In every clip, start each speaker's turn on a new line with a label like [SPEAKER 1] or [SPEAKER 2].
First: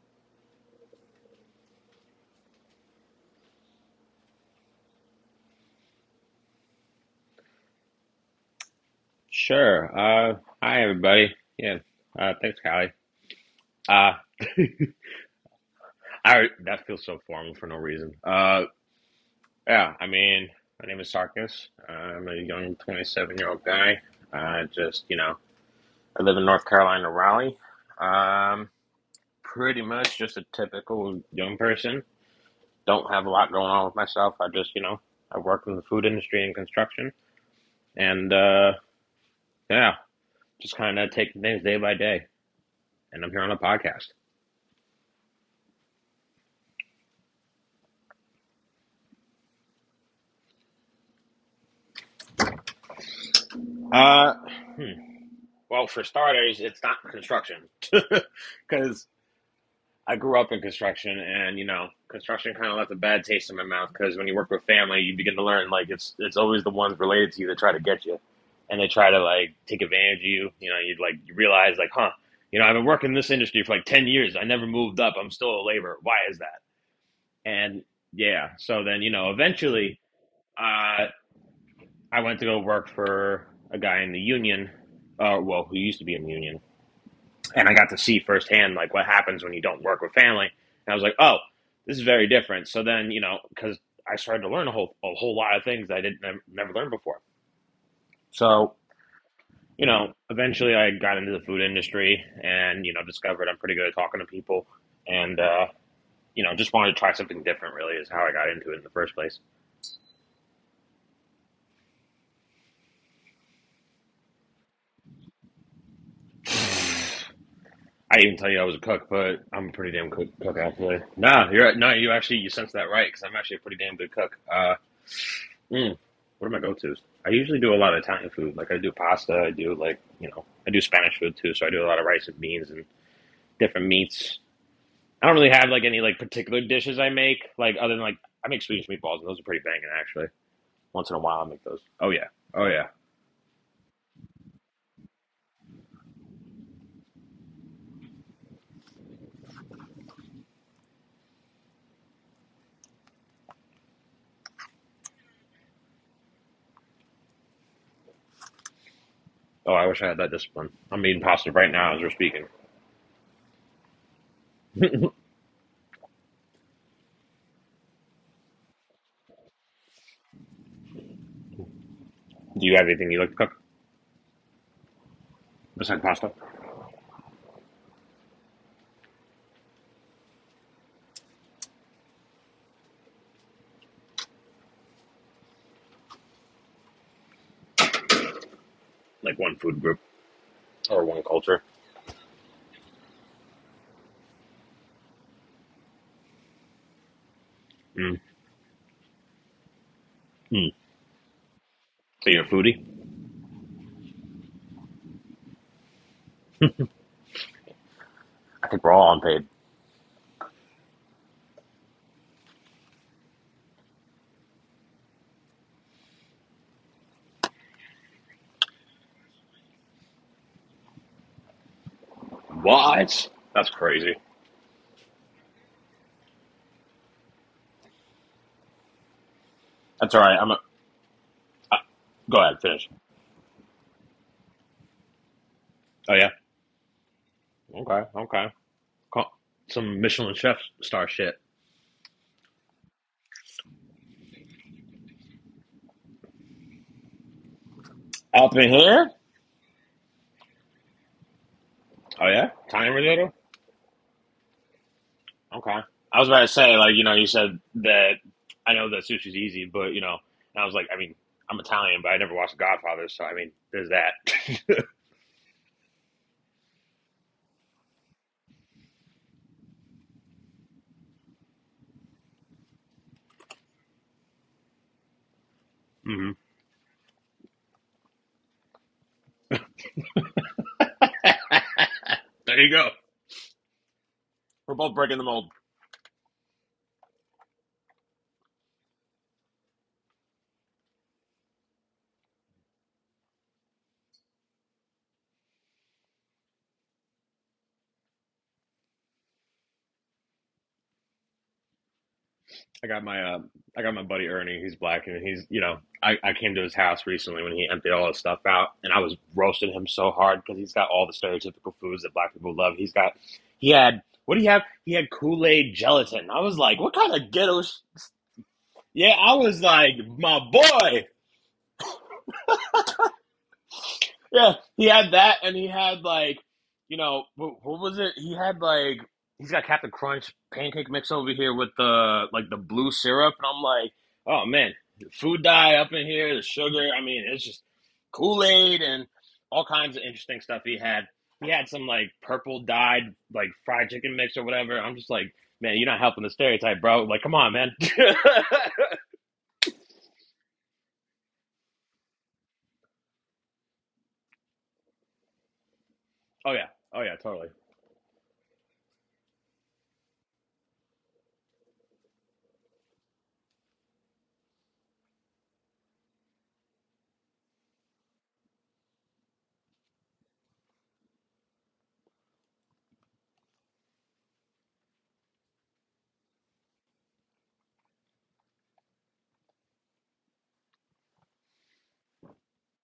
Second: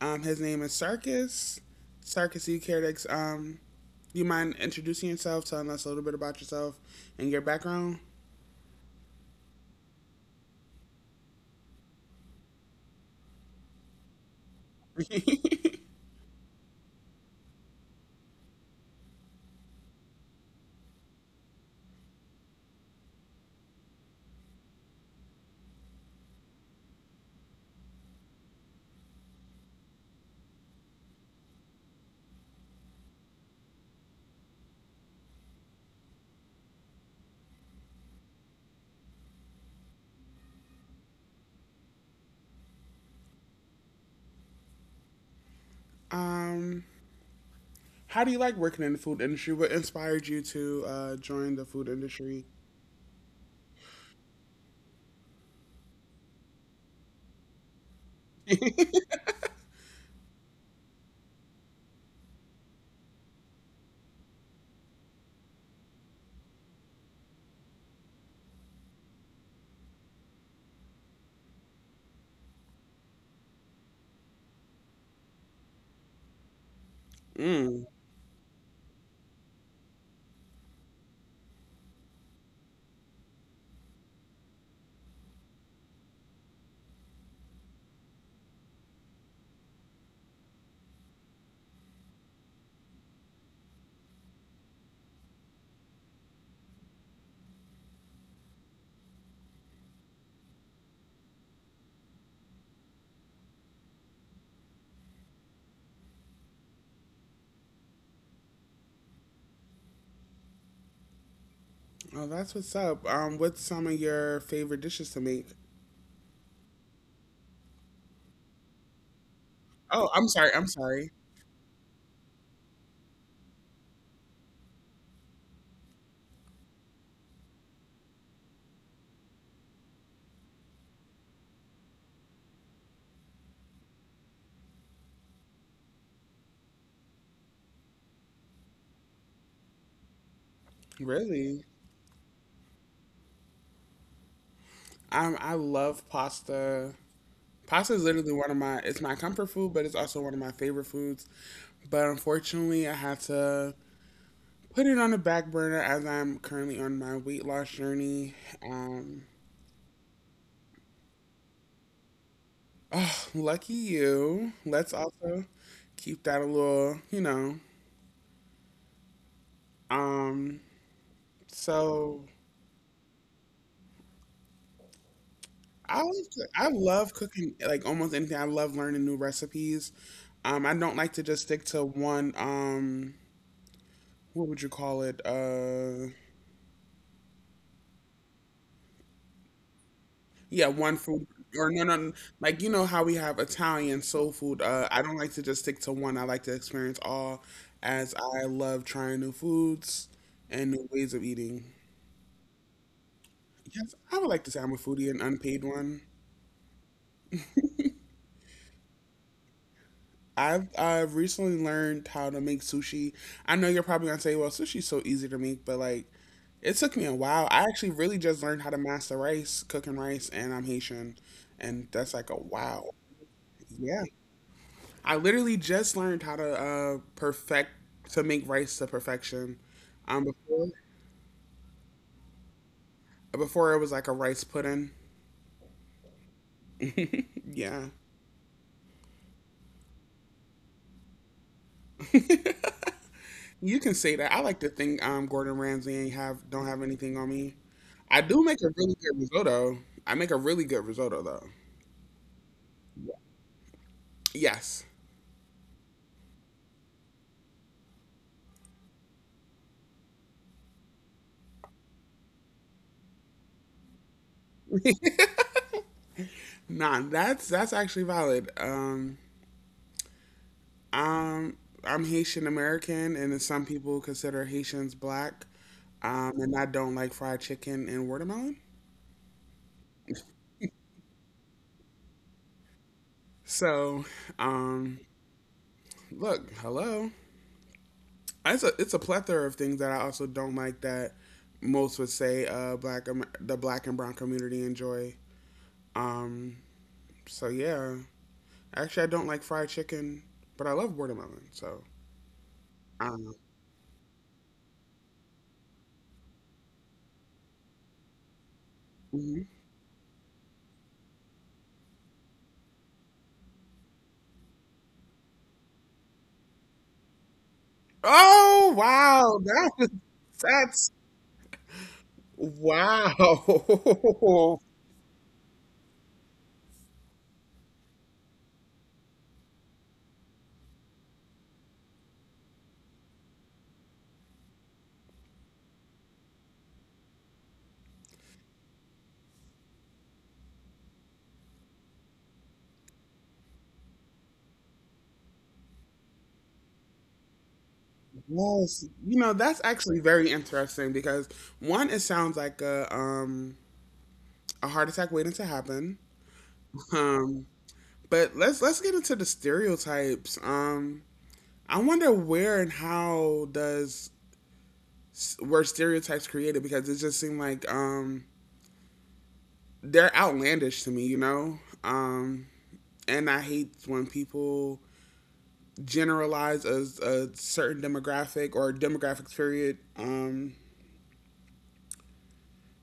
[SPEAKER 1] His name is Sarkis. Sarkis, do you care to do you mind introducing yourself, telling us a little bit about yourself and your background?
[SPEAKER 2] Sure. Uh, Hi, everybody. Yeah. Thanks, Callie. Uh, I That feels so formal for no reason. Yeah. My name is Sarkis. I'm a young 27-year-old guy. Just I live in North Carolina, Raleigh. Um, Pretty much just a typical young person. Don't have a lot going on with myself. I just I work in the food industry and construction, and yeah, just kind of taking things day by day. And I'm here on a podcast.
[SPEAKER 1] Um, how do you like working in the food industry? What inspired you to join the food industry?
[SPEAKER 2] Uh, hmm. Well, for starters, it's not construction because I grew up in construction, and you know, construction kind of left a bad taste in my mouth because when you work with family, you begin to learn like it's always the ones related to you that try to get you, and they try to like take advantage of you. You know, you like you realize like, huh, you know, I've been working in this industry for like 10 years. I never moved up. I'm still a laborer. Why is that? And
[SPEAKER 1] Mm.
[SPEAKER 2] yeah, so then you know, eventually, uh, I went to go work for a guy in the union, well, who used to be in the union and I got to see firsthand like what happens when you don't work with family. And I was like, oh, this is very different. So then you know, because I started to learn a whole lot of things I didn't never, learned before. So you know, eventually I got into the food industry and you know discovered I'm pretty good at talking to people, and you know just wanted to try something different. Really, is how I got into it in the first place.
[SPEAKER 1] Oh, that's what's up. What's some of your favorite dishes to make?
[SPEAKER 2] I didn't even tell you I was a cook, but I'm a pretty damn
[SPEAKER 1] Oh, I'm
[SPEAKER 2] good
[SPEAKER 1] sorry.
[SPEAKER 2] cook
[SPEAKER 1] I'm
[SPEAKER 2] actually.
[SPEAKER 1] sorry.
[SPEAKER 2] No, you're no, you actually you sense that right because I'm actually a pretty damn good cook. Mm. What are my go-tos? I usually do a lot of Italian food. Like I do pasta. I do like you know I do Spanish food too. So I do a lot of rice and beans and different meats. I don't really have like any like particular dishes I make. Like other than like I make Swedish meatballs and those are pretty banging actually. Once in a while I make
[SPEAKER 1] Really?
[SPEAKER 2] those. Oh yeah. Oh yeah.
[SPEAKER 1] I love pasta. Pasta is literally one of my it's my comfort food, but it's also one of my favorite foods. But unfortunately, I had to put it on the back burner as I'm currently on my weight loss journey. Um,
[SPEAKER 2] Oh, I wish I had that discipline. I'm eating pasta right now as we're speaking.
[SPEAKER 1] oh, lucky you. Let's also keep that a little, you know. Um, so
[SPEAKER 2] Do you have anything you like to cook besides pasta?
[SPEAKER 1] I love cooking like almost anything. I love learning new recipes. I don't like to just stick to one. What would you call it?
[SPEAKER 2] Like one food group
[SPEAKER 1] Yeah, one
[SPEAKER 2] or one
[SPEAKER 1] food
[SPEAKER 2] culture?
[SPEAKER 1] or no, no, like you know how we have Italian soul food. I don't like to just stick to one. I like to experience all, as
[SPEAKER 2] Mm.
[SPEAKER 1] I love trying new foods
[SPEAKER 2] Mm.
[SPEAKER 1] and new ways of eating.
[SPEAKER 2] So you're a foodie?
[SPEAKER 1] Yes, I would like to say I'm a foodie, an unpaid one.
[SPEAKER 2] I think we're all unpaid.
[SPEAKER 1] I've recently learned how to make sushi. I know you're probably gonna say, "Well, sushi's so easy to make," but like, it took me a while. I actually really just learned how to master rice, cooking rice, and I'm Haitian, and that's like a wow.
[SPEAKER 2] What? That's
[SPEAKER 1] Yeah.
[SPEAKER 2] crazy.
[SPEAKER 1] I literally just learned how to perfect to make rice to perfection.
[SPEAKER 2] That's all right.
[SPEAKER 1] Before
[SPEAKER 2] Uh, Go ahead, finish.
[SPEAKER 1] before it was like a rice pudding.
[SPEAKER 2] Oh yeah.
[SPEAKER 1] Yeah,
[SPEAKER 2] Okay. Okay. Some Michelin chef star shit.
[SPEAKER 1] you can say that. I like to think Gordon Ramsay ain't have don't have anything on me. I do
[SPEAKER 2] Up
[SPEAKER 1] make a
[SPEAKER 2] in
[SPEAKER 1] really
[SPEAKER 2] here?
[SPEAKER 1] good risotto. I make a really good risotto though.
[SPEAKER 2] Oh yeah. Italian risotto.
[SPEAKER 1] Yes.
[SPEAKER 2] Okay. I was about to say, like, you know, you said that I know that sushi's easy, but you know, and I was like, I mean, I'm Italian, but I never watched Godfather, so I mean, there's that.
[SPEAKER 1] Nah, that's actually valid. Um, I'm Haitian American, and then some people consider Haitians black.
[SPEAKER 2] hmm
[SPEAKER 1] And I don't like fried chicken and watermelon.
[SPEAKER 2] There you go.
[SPEAKER 1] So,
[SPEAKER 2] We're both
[SPEAKER 1] um,
[SPEAKER 2] breaking the mold.
[SPEAKER 1] look, hello. It's a plethora of things that I also don't like that most would say black the black and brown community enjoy. Um, so yeah, actually I don't like fried chicken, but I love watermelon. So,
[SPEAKER 2] I got my uh,
[SPEAKER 1] um,
[SPEAKER 2] I got my buddy Ernie. He's black, and he's you know I came to his house recently when he emptied all his stuff out, and I was
[SPEAKER 1] mhm.
[SPEAKER 2] roasting him so hard because he's got all the stereotypical foods that black people love. He had what do you have? He had Kool Aid gelatin. I was like, what kind of ghetto? Sh-?
[SPEAKER 1] Oh
[SPEAKER 2] Yeah, I
[SPEAKER 1] wow,
[SPEAKER 2] was
[SPEAKER 1] that
[SPEAKER 2] like,
[SPEAKER 1] was
[SPEAKER 2] my
[SPEAKER 1] that's
[SPEAKER 2] boy. Yeah,
[SPEAKER 1] wow.
[SPEAKER 2] he had that, and he had like, you know, what was it? He had like, he's got Captain Crunch pancake mix over here with the like the blue syrup, and I'm like, oh man, the food dye up in here, the sugar. I mean, it's just Kool Aid and all kinds of interesting stuff he had. He had some like purple dyed like fried chicken mix or whatever. I'm just like, man, you're not helping the stereotype, bro. Like, come on, man. Oh
[SPEAKER 1] Yes, you know that's actually very interesting because one, it sounds like a heart attack waiting to happen.
[SPEAKER 2] yeah, oh yeah,
[SPEAKER 1] Um,
[SPEAKER 2] totally.
[SPEAKER 1] but let's get into the stereotypes. I wonder where and how does were stereotypes created because it just seemed like they're outlandish to me, you know. Um, and I hate when people generalize a certain demographic or demographics period.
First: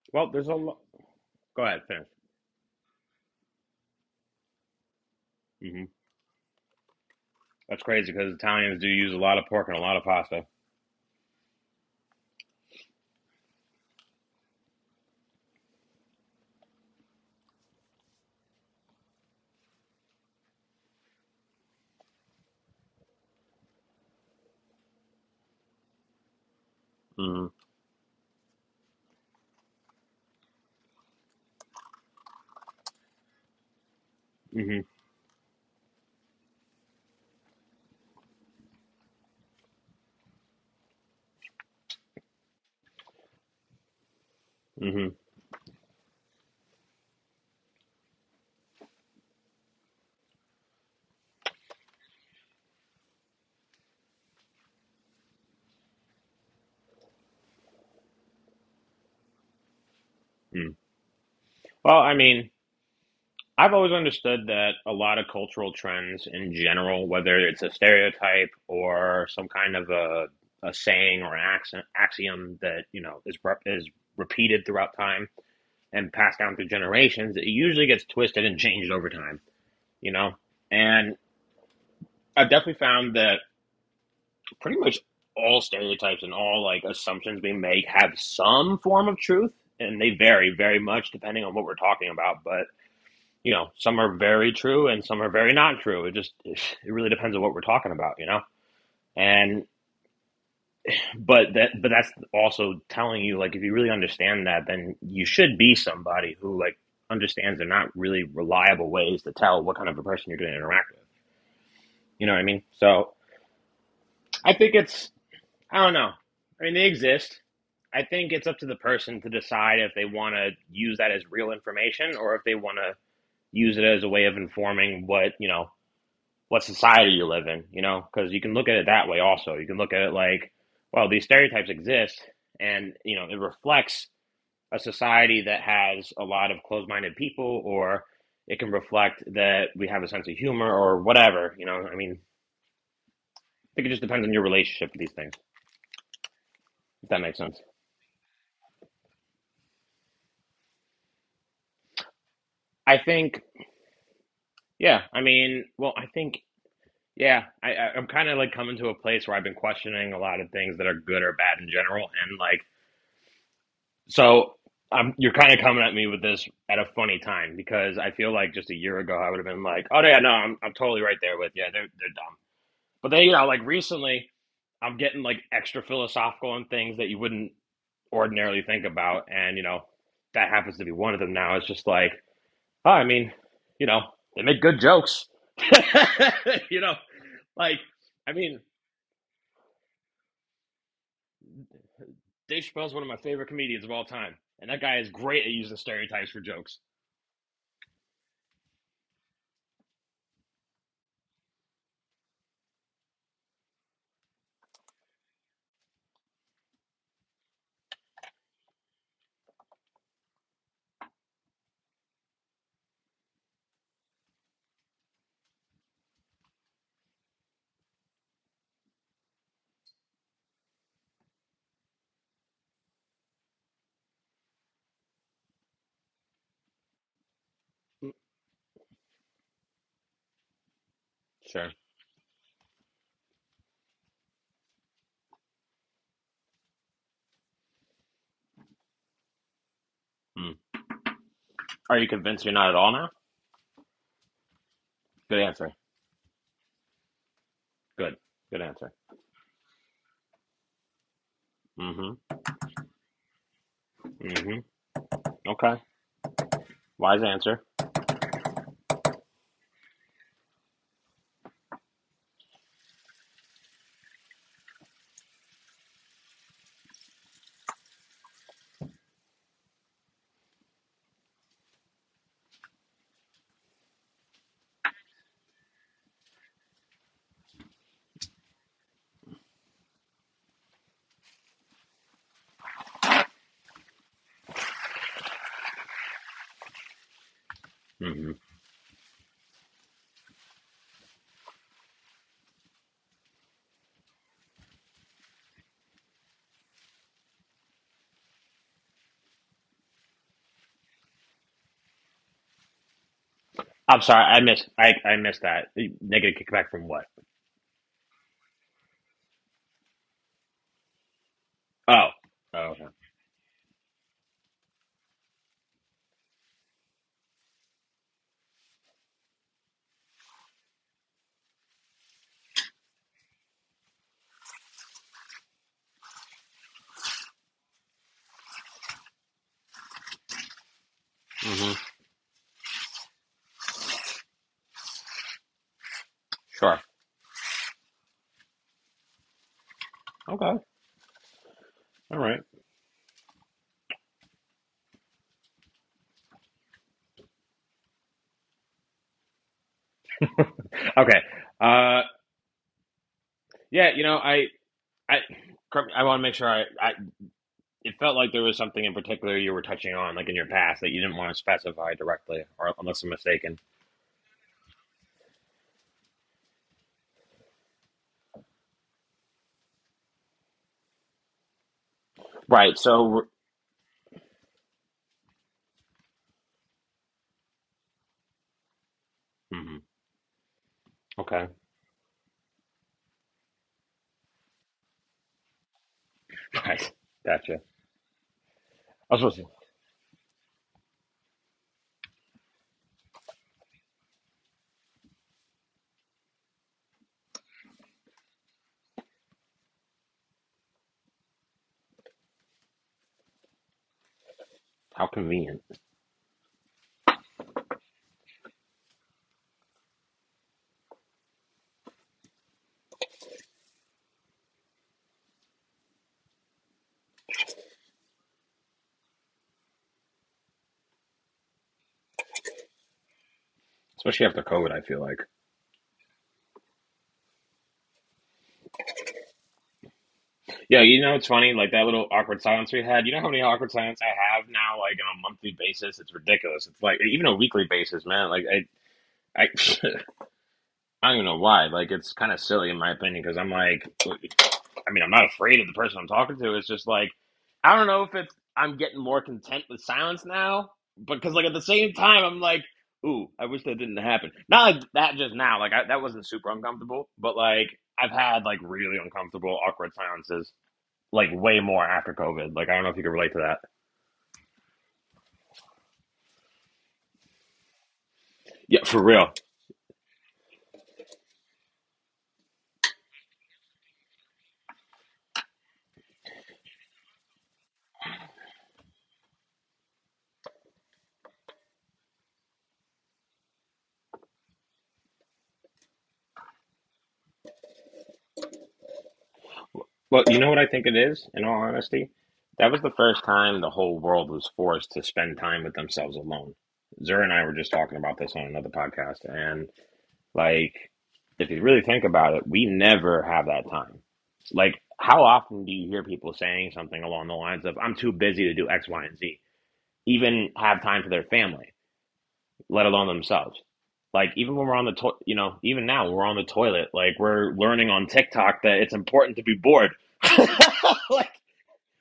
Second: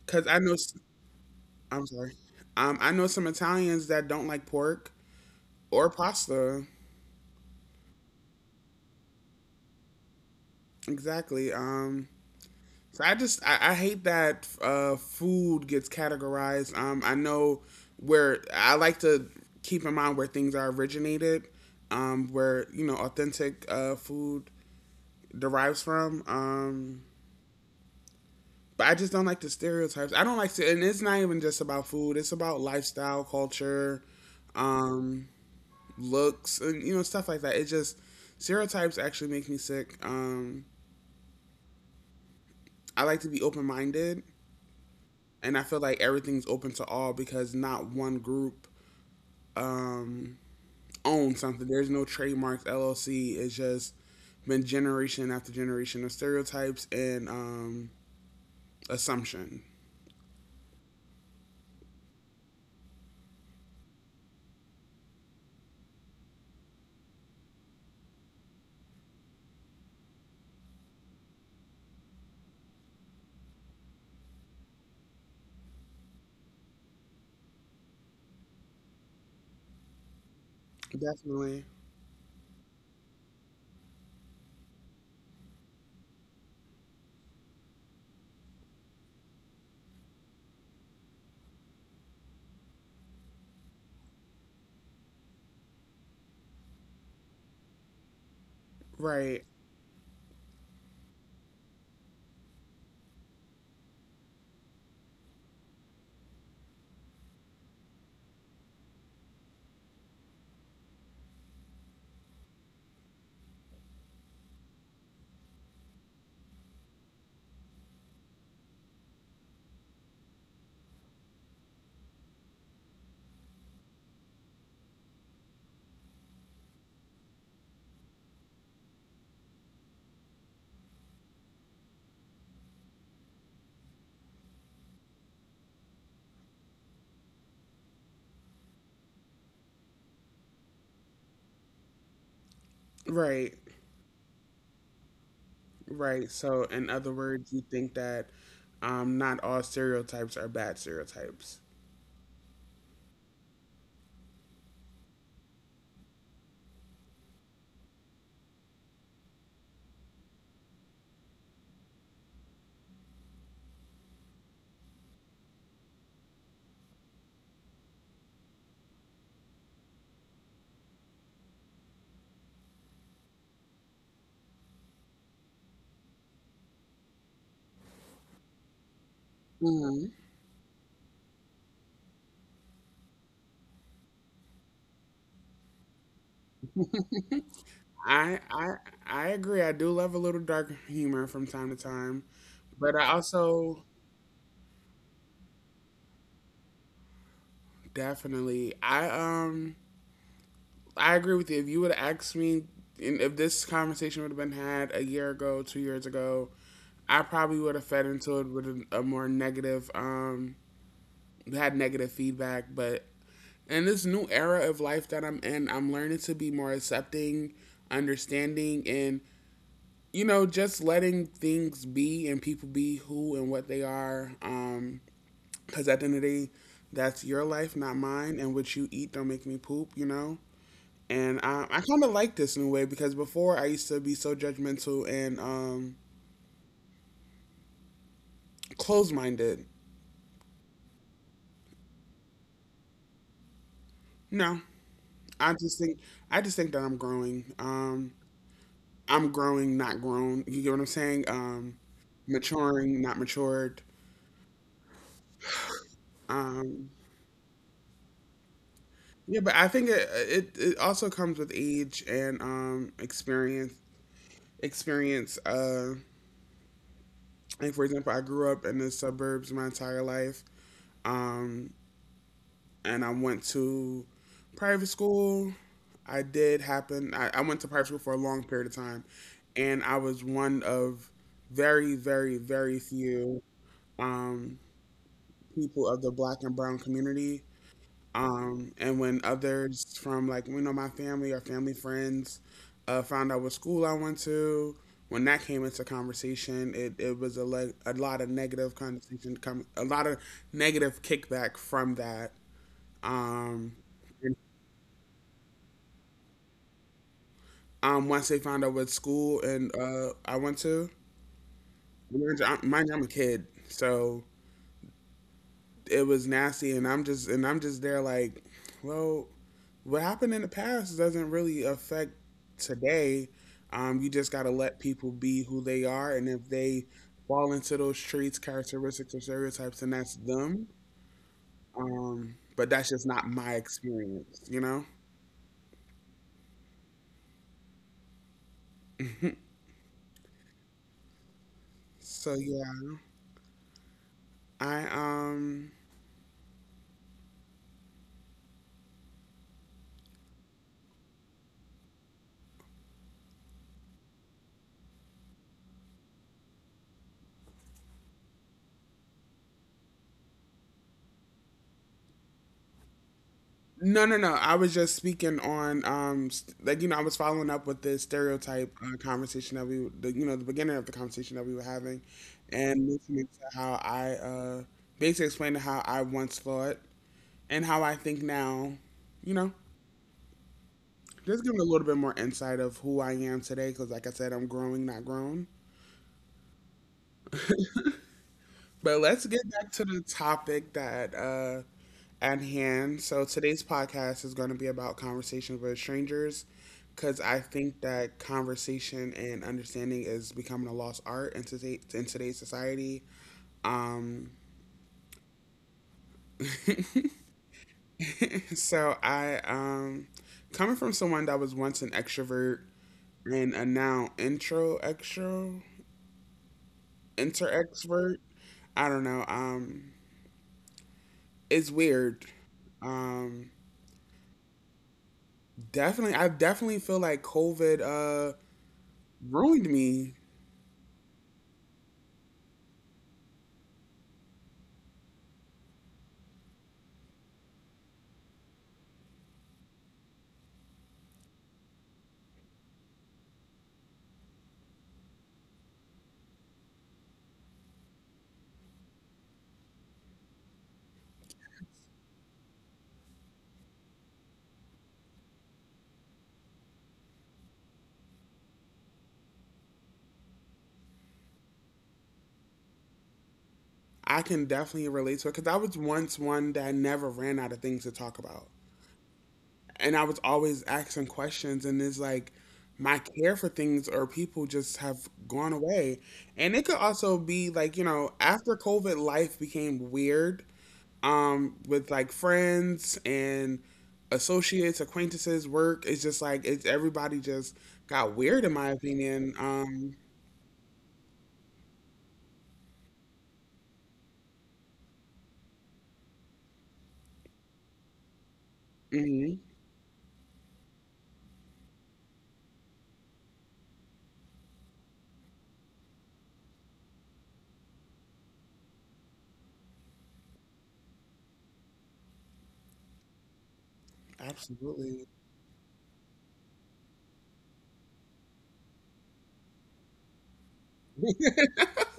[SPEAKER 1] Because
[SPEAKER 2] Well, there's a lot. Go ahead,
[SPEAKER 1] I'm
[SPEAKER 2] finish.
[SPEAKER 1] sorry. I know some Italians that don't like pork
[SPEAKER 2] Mm-hmm.
[SPEAKER 1] or pasta.
[SPEAKER 2] That's crazy because Italians do use a lot of pork and a lot of pasta.
[SPEAKER 1] Exactly. So I hate that food gets categorized. I know where I like to keep in mind where things are originated, where you know authentic food derives from.
[SPEAKER 2] Mm-hmm.
[SPEAKER 1] But I just don't like the stereotypes. I don't like, to, and it's not even just about food. It's about lifestyle, culture,
[SPEAKER 2] Mm-hmm.
[SPEAKER 1] um, looks, and you know stuff like that. It just stereotypes actually make me sick. I like to be open minded
[SPEAKER 2] Mm-hmm.
[SPEAKER 1] and I feel like everything's open to all because not one group um, owns something. There's no trademarks. LLC. It's just been generation after generation of stereotypes and assumption.
[SPEAKER 2] Mm. Well, I mean, I've always understood that a lot of cultural trends in general, whether it's a stereotype or some kind of a saying or an accent, axiom that, you know, is repeated throughout time and passed down through generations, it usually gets twisted and changed over time, you know? And
[SPEAKER 1] Definitely
[SPEAKER 2] I've definitely found that pretty much all stereotypes and all like assumptions we make have some form of truth and they vary very much depending on what we're talking about but you know some are very true and some are very not true it just it really depends on what we're talking about you know
[SPEAKER 1] right,
[SPEAKER 2] and but that's also telling you like if you really understand that then you should be somebody who like understands they're not really reliable ways to tell what kind of a person you're going to interact with you know what I mean so I think it's I don't know. I mean, they exist. I think it's up to the person to decide if they want to use that as real information or if they want to use it as a way of informing what, you know, what society you live in, you know, because you can look at it that way also. You can look at it like, well, these stereotypes exist and, you know, it reflects a society that has a lot of closed minded people or it can reflect that we have a sense of humor or whatever, you know. I mean, I
[SPEAKER 1] right,
[SPEAKER 2] think it just depends on your relationship to these things,
[SPEAKER 1] right. So in
[SPEAKER 2] if
[SPEAKER 1] other
[SPEAKER 2] that makes
[SPEAKER 1] words,
[SPEAKER 2] sense.
[SPEAKER 1] you think that not all stereotypes are bad stereotypes.
[SPEAKER 2] I think Yeah, I mean, well, I think, yeah, I'm kind of like coming to a place where I've been questioning a lot of things that are good or bad in general, and like, so you're kind of coming at me with this at a funny time because I feel like just a year ago I would have been like, oh yeah, no, I'm totally right there with you. They're dumb, but then you know, like recently, I'm getting like extra philosophical on things that you wouldn't ordinarily think about, and you know,
[SPEAKER 1] Mm,
[SPEAKER 2] that happens to be one of them now. It's just like. Oh, I mean, you know, they make good jokes. you know, like, I
[SPEAKER 1] I
[SPEAKER 2] mean,
[SPEAKER 1] I I agree. I do love a little dark humor from time to time,
[SPEAKER 2] Dave Chappelle's
[SPEAKER 1] but
[SPEAKER 2] one of
[SPEAKER 1] I
[SPEAKER 2] my favorite
[SPEAKER 1] also
[SPEAKER 2] comedians of all time, and that guy is great at using stereotypes for jokes.
[SPEAKER 1] definitely. I agree with you. If you would have asked me and if this conversation would have been had a year ago, 2 years ago, I probably would have fed into it with a more negative had negative feedback, but in this new era of life that I'm in, I'm learning to be more accepting, understanding and you know, just letting things be and people be who and what they are. Because at the end of the day, that's your life, not
[SPEAKER 2] Mm,
[SPEAKER 1] mine. And what you eat don't make me poop, you know? And
[SPEAKER 2] sure.
[SPEAKER 1] I kind of like this in a way because before I used to be so judgmental and closed-minded.
[SPEAKER 2] Mm. Are you convinced you're not at all now?
[SPEAKER 1] No,
[SPEAKER 2] Good
[SPEAKER 1] I
[SPEAKER 2] answer.
[SPEAKER 1] just think I just think that I'm growing.
[SPEAKER 2] Good. Good answer.
[SPEAKER 1] I'm growing, not grown. You get what I'm saying?
[SPEAKER 2] Mm-hmm.
[SPEAKER 1] Maturing, not matured.
[SPEAKER 2] Mm-hmm. Okay.
[SPEAKER 1] Um,
[SPEAKER 2] Wise answer.
[SPEAKER 1] yeah, but I think it also comes with age and experience. Experience. Like for example, I grew up in the suburbs my entire life. Um, and I went to private school. I did happen. I went to private school for a long period of time, and I was one of very, very, very few um, people of the Black and Brown community.
[SPEAKER 2] Mm-hmm.
[SPEAKER 1] And when others from like you know my family or family friends found out what school I went to, when that came into conversation, it was a lot of negative conversation, a lot of negative kickback from that. Um,
[SPEAKER 2] I'm sorry, I missed. I missed that negative kickback from what?
[SPEAKER 1] Um, once they found out what school and I went to,
[SPEAKER 2] Oh. Oh.
[SPEAKER 1] mind
[SPEAKER 2] Okay.
[SPEAKER 1] you, I'm a kid, so it was nasty, and I'm just there like, well, what happened in the past doesn't really affect today. You just gotta let people be who they are, and if they fall into those traits, characteristics, or stereotypes, then that's them.
[SPEAKER 2] Mm-hmm.
[SPEAKER 1] But that's just not my experience, you know.
[SPEAKER 2] Sure. Okay. All
[SPEAKER 1] So
[SPEAKER 2] right.
[SPEAKER 1] yeah, I
[SPEAKER 2] Okay. Uh. Yeah. I I want to make sure I it felt like there was something in particular you were touching on, like in your past, that you didn't want to specify directly, or unless I'm mistaken.
[SPEAKER 1] no, no, no. I was just speaking on, like you know, I was following up with the stereotype conversation that you know, the beginning of the conversation that we were having,
[SPEAKER 2] Right.
[SPEAKER 1] and listening
[SPEAKER 2] So.
[SPEAKER 1] to how basically explaining how I once thought and how I think now, you know,
[SPEAKER 2] Mhm,
[SPEAKER 1] just
[SPEAKER 2] okay.
[SPEAKER 1] giving a little bit more insight of who I am today, because like I said, I'm growing, not grown.
[SPEAKER 2] Right. Gotcha. I
[SPEAKER 1] But
[SPEAKER 2] was
[SPEAKER 1] let's
[SPEAKER 2] supposed
[SPEAKER 1] get
[SPEAKER 2] to.
[SPEAKER 1] back to the topic that at hand. So today's podcast is going to be about conversations with strangers, because I think that conversation and understanding is becoming a lost art in today's society. Um,
[SPEAKER 2] How convenient,
[SPEAKER 1] so I coming from someone that was once an extrovert and a now intro extro inter expert. I don't know. It's weird. Um,
[SPEAKER 2] especially after COVID. I feel like.
[SPEAKER 1] Definitely, I definitely feel like COVID ruined me.
[SPEAKER 2] Yeah, you know it's funny, like that little awkward silence we had. You know how many awkward silence I have now, like on a monthly basis. It's ridiculous. It's like even a weekly basis, man. I, I don't even know why. Like it's kind of silly in my opinion because I'm like, I mean, I'm not afraid of the person I'm talking to. It's just like, I don't know if it's, I'm getting more content with silence now, because like at the same time, I'm like, ooh, I wish that didn't happen. Not like that just now, that wasn't super uncomfortable, but like I've had like really uncomfortable, awkward silences, like way more after COVID. Like, I don't know if you can relate to that.
[SPEAKER 1] I can definitely relate to it because I was once one that never ran out of things to talk about,
[SPEAKER 2] Yeah, for real.
[SPEAKER 1] and I was always asking questions. And it's like my care for things or people just have gone away. And it could also be like you know after COVID, life became weird with like friends and associates acquaintances work, it's just like it's everybody just got weird in my opinion.
[SPEAKER 2] Well, you know what I think it is, in all honesty? That was the first time the whole world was forced to spend time with themselves alone. Zura and I were just talking about this on another podcast,
[SPEAKER 1] Mm-hmm.
[SPEAKER 2] and like, if you really think about it, we never have that time. Like, how often do you hear people saying something along the lines of, I'm too busy to do X, Y, and Z, even have time for their family, let alone themselves? Like, even when we're on the
[SPEAKER 1] Absolutely.
[SPEAKER 2] toilet, you know, even now when we're on the toilet, like, we're learning on TikTok that it's important to be bored. Like,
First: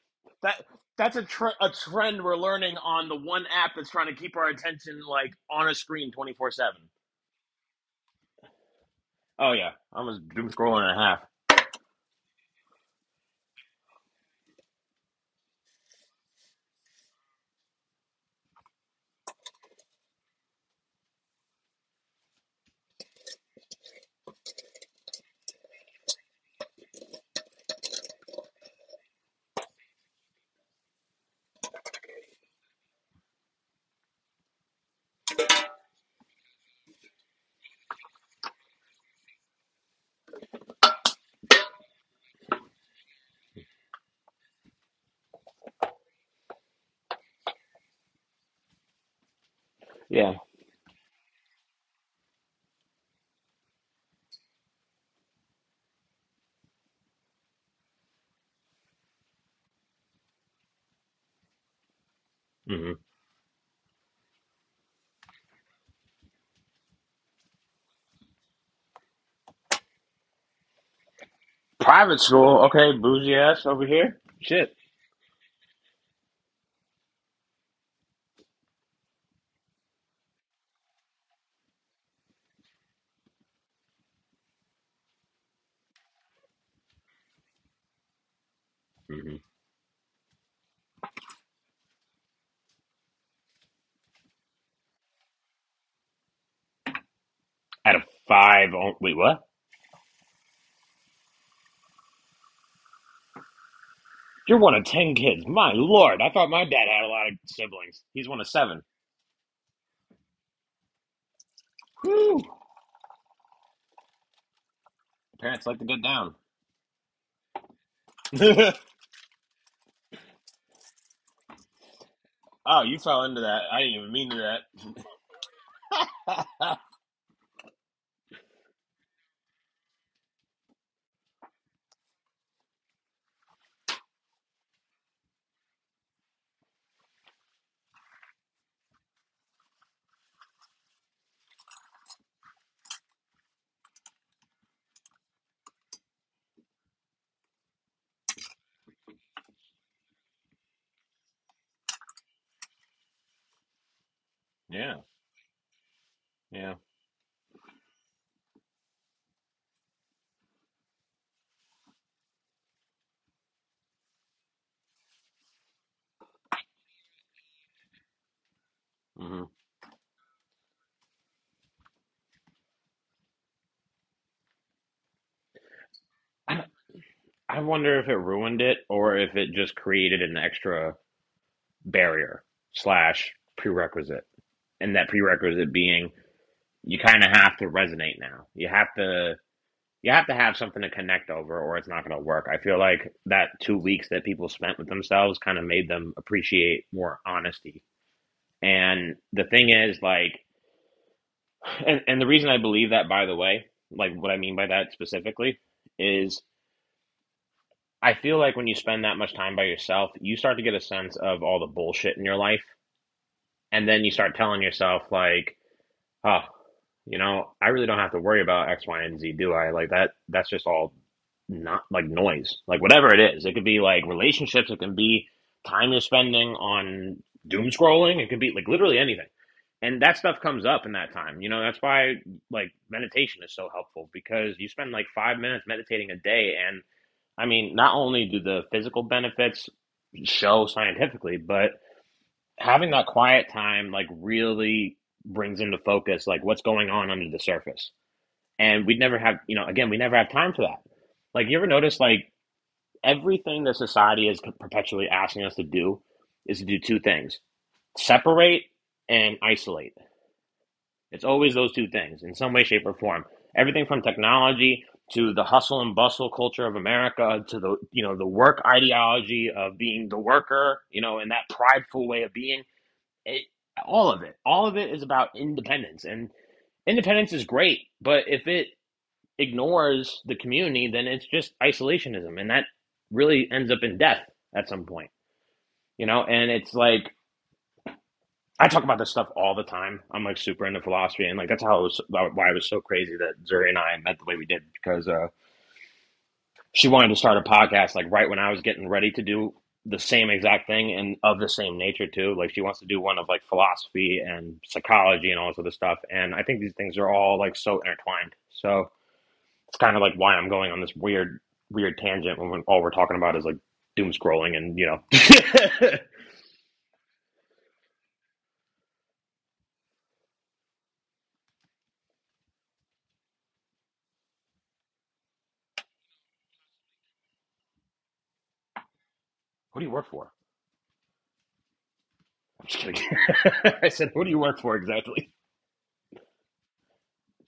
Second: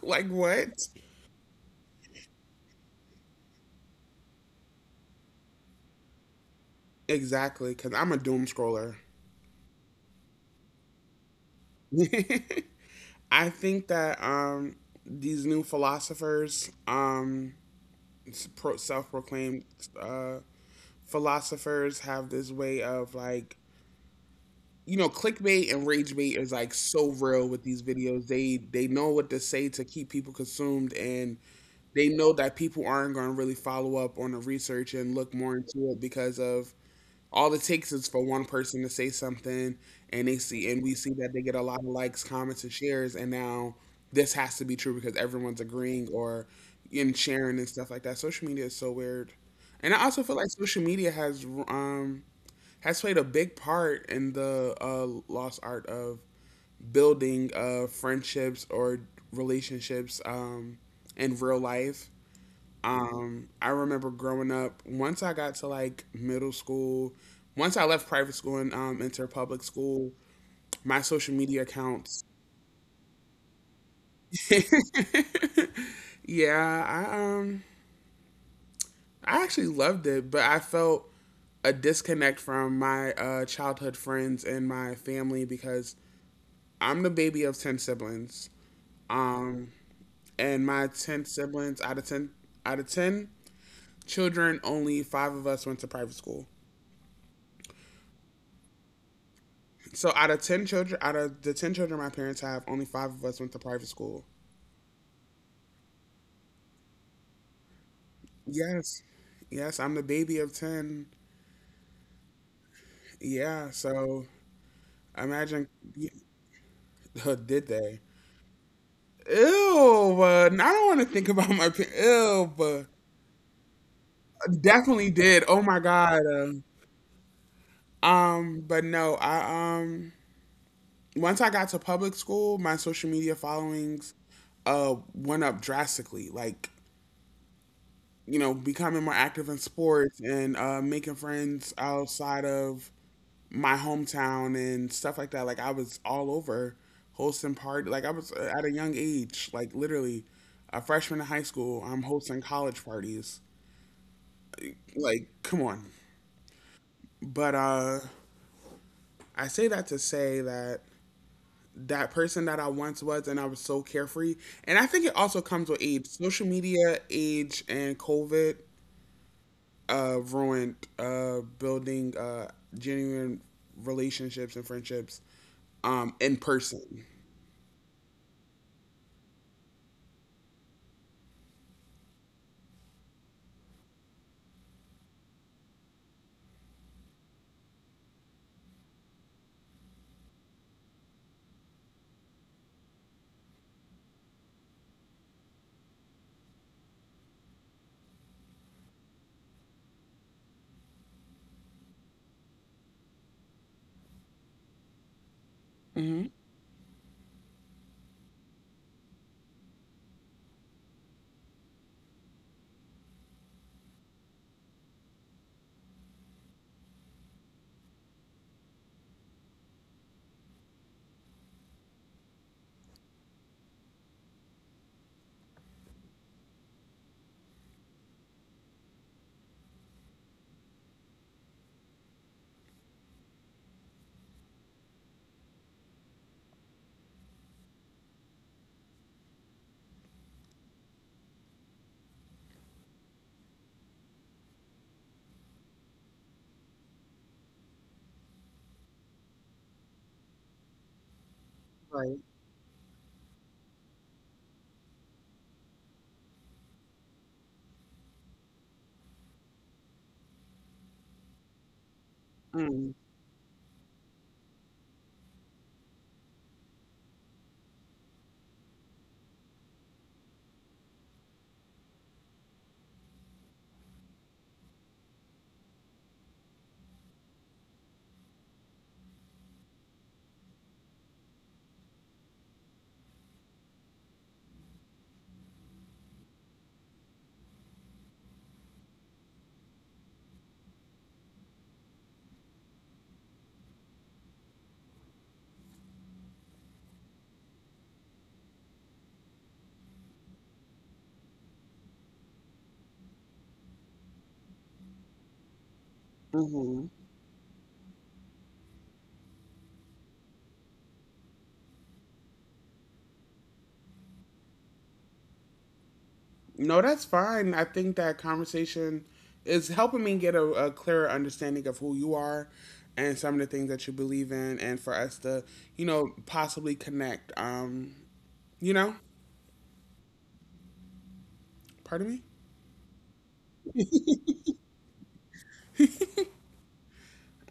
[SPEAKER 1] Like
[SPEAKER 2] that.
[SPEAKER 1] what?
[SPEAKER 2] That's a trend we're learning on the one app that's trying to keep our attention, like, on a screen 24/7.
[SPEAKER 1] Exactly, because I'm a doom scroller.
[SPEAKER 2] Oh yeah, I was doom scrolling and a half.
[SPEAKER 1] I think that these new philosophers, self-proclaimed uh, philosophers, have this way of like, you know, clickbait and rage bait is like so real with these videos. They know what to say to keep people consumed, and they know that people aren't going to really follow up on the research and look more into it because of all it takes is for one person to say something and they see and we see that they get a lot of likes comments and shares and now this has to be true because everyone's agreeing or and sharing and stuff like that. Social media is so weird, and I also
[SPEAKER 2] Yeah.
[SPEAKER 1] feel like social media has played a big part in the lost art of building friendships or relationships in real life.
[SPEAKER 2] Mm-hmm.
[SPEAKER 1] Um, I remember growing up, once I got to like middle school, once I left private school and entered public school, my social media
[SPEAKER 2] Private
[SPEAKER 1] accounts,
[SPEAKER 2] school, okay, bougie ass over here. Shit.
[SPEAKER 1] yeah, I actually loved it, but I felt a disconnect from my childhood friends and my family because I'm the baby of 10 siblings.
[SPEAKER 2] Hmm.
[SPEAKER 1] Um, and my 10 siblings out of 10 out of 10 children, only 5 of us went to private school.
[SPEAKER 2] Out of wait, what?
[SPEAKER 1] So out of ten children, out of the ten children my parents have, only five of us went to private school.
[SPEAKER 2] You're one of 10 kids. My lord, I thought my dad had a lot of siblings. He's one of seven.
[SPEAKER 1] Yes, yes, I'm the baby of ten.
[SPEAKER 2] Woo!
[SPEAKER 1] Yeah, so
[SPEAKER 2] Parents
[SPEAKER 1] imagine
[SPEAKER 2] like to get
[SPEAKER 1] y-
[SPEAKER 2] down.
[SPEAKER 1] did they? Ew, but I don't want to think about my parents. Ew,
[SPEAKER 2] Oh,
[SPEAKER 1] but
[SPEAKER 2] you fell into that. I didn't even mean to
[SPEAKER 1] definitely did. Oh my god.
[SPEAKER 2] that.
[SPEAKER 1] But no, I once I got to public school, my social media followings went up drastically. Like, becoming more active in sports and making friends outside of my hometown and stuff like that. Like I was all over hosting party. Like I was at a young age, like literally a freshman in high school. I'm hosting college parties.
[SPEAKER 2] Yeah,
[SPEAKER 1] Like, come on.
[SPEAKER 2] yeah.
[SPEAKER 1] But I say that to say that that person that I once was and I was so carefree. And I think it also comes with age. Social media, age, and COVID
[SPEAKER 2] Hmm.
[SPEAKER 1] ruined building genuine relationships and friendships in
[SPEAKER 2] I,
[SPEAKER 1] person.
[SPEAKER 2] I wonder if it ruined it or if it just created an extra barrier/prerequisite, and that prerequisite being you kind of have to resonate now. You have to. You have to have something to connect over or it's not going to work. I feel like that 2 weeks that people spent with themselves kind of made them appreciate more honesty. And the thing is, like, and the reason I believe that, by the way, like what I mean by that specifically
[SPEAKER 1] Hmm.
[SPEAKER 2] is I feel like when you spend that much time by yourself, you start to get a sense of all the bullshit in your life. And then you start telling yourself, like, oh, you know, I really don't have to worry about X, Y, and Z, do I? Like that's just all not, like, noise. Like, whatever it is, it could be, like, relationships, it can be time you're spending on doom scrolling, it could be, like, literally anything. And that stuff comes up in that time. You know, that's why, like, meditation is so helpful because you spend, like, 5 minutes meditating a day. And I mean, not only do the physical benefits show scientifically, but having that quiet time, like, really brings into focus, like, what's going on under the surface. And we never have, again, we never have time for that. Like, you ever notice, like, everything that society is perpetually asking us to do is to do two things: separate and isolate. It's always those two things in some way, shape,
[SPEAKER 1] No,
[SPEAKER 2] or form. Everything from technology to the hustle and bustle culture of America to, the you know the work ideology of being the worker, you know, and that prideful way of being, it, all of it is about independence. And independence is great, but if it ignores the community, then it's just isolationism, and that really ends up in death at some point. You know, and it's like, I talk about this stuff all the time. I'm, like, super into philosophy, and, like, that's how it was. Why it was so crazy that Zuri and I met the way we did, because she wanted to start a podcast, like, right when I was getting ready to do the same exact thing, and of the same nature too. Like, she wants to do one of, like, philosophy and psychology and all this other stuff. And I think these things are all, like, so intertwined. So it's kind of, like, why I'm going on this weird, weird tangent when all we're talking about is, like, doom scrolling and you know.
[SPEAKER 1] that's fine. I think that conversation is helping me get a clearer understanding of who you are and some of the things that you believe in, and for us to, you know, possibly connect. You know,
[SPEAKER 2] Who do you work for?
[SPEAKER 1] Pardon me.
[SPEAKER 2] I'm just kidding. I said, who do you work for exactly?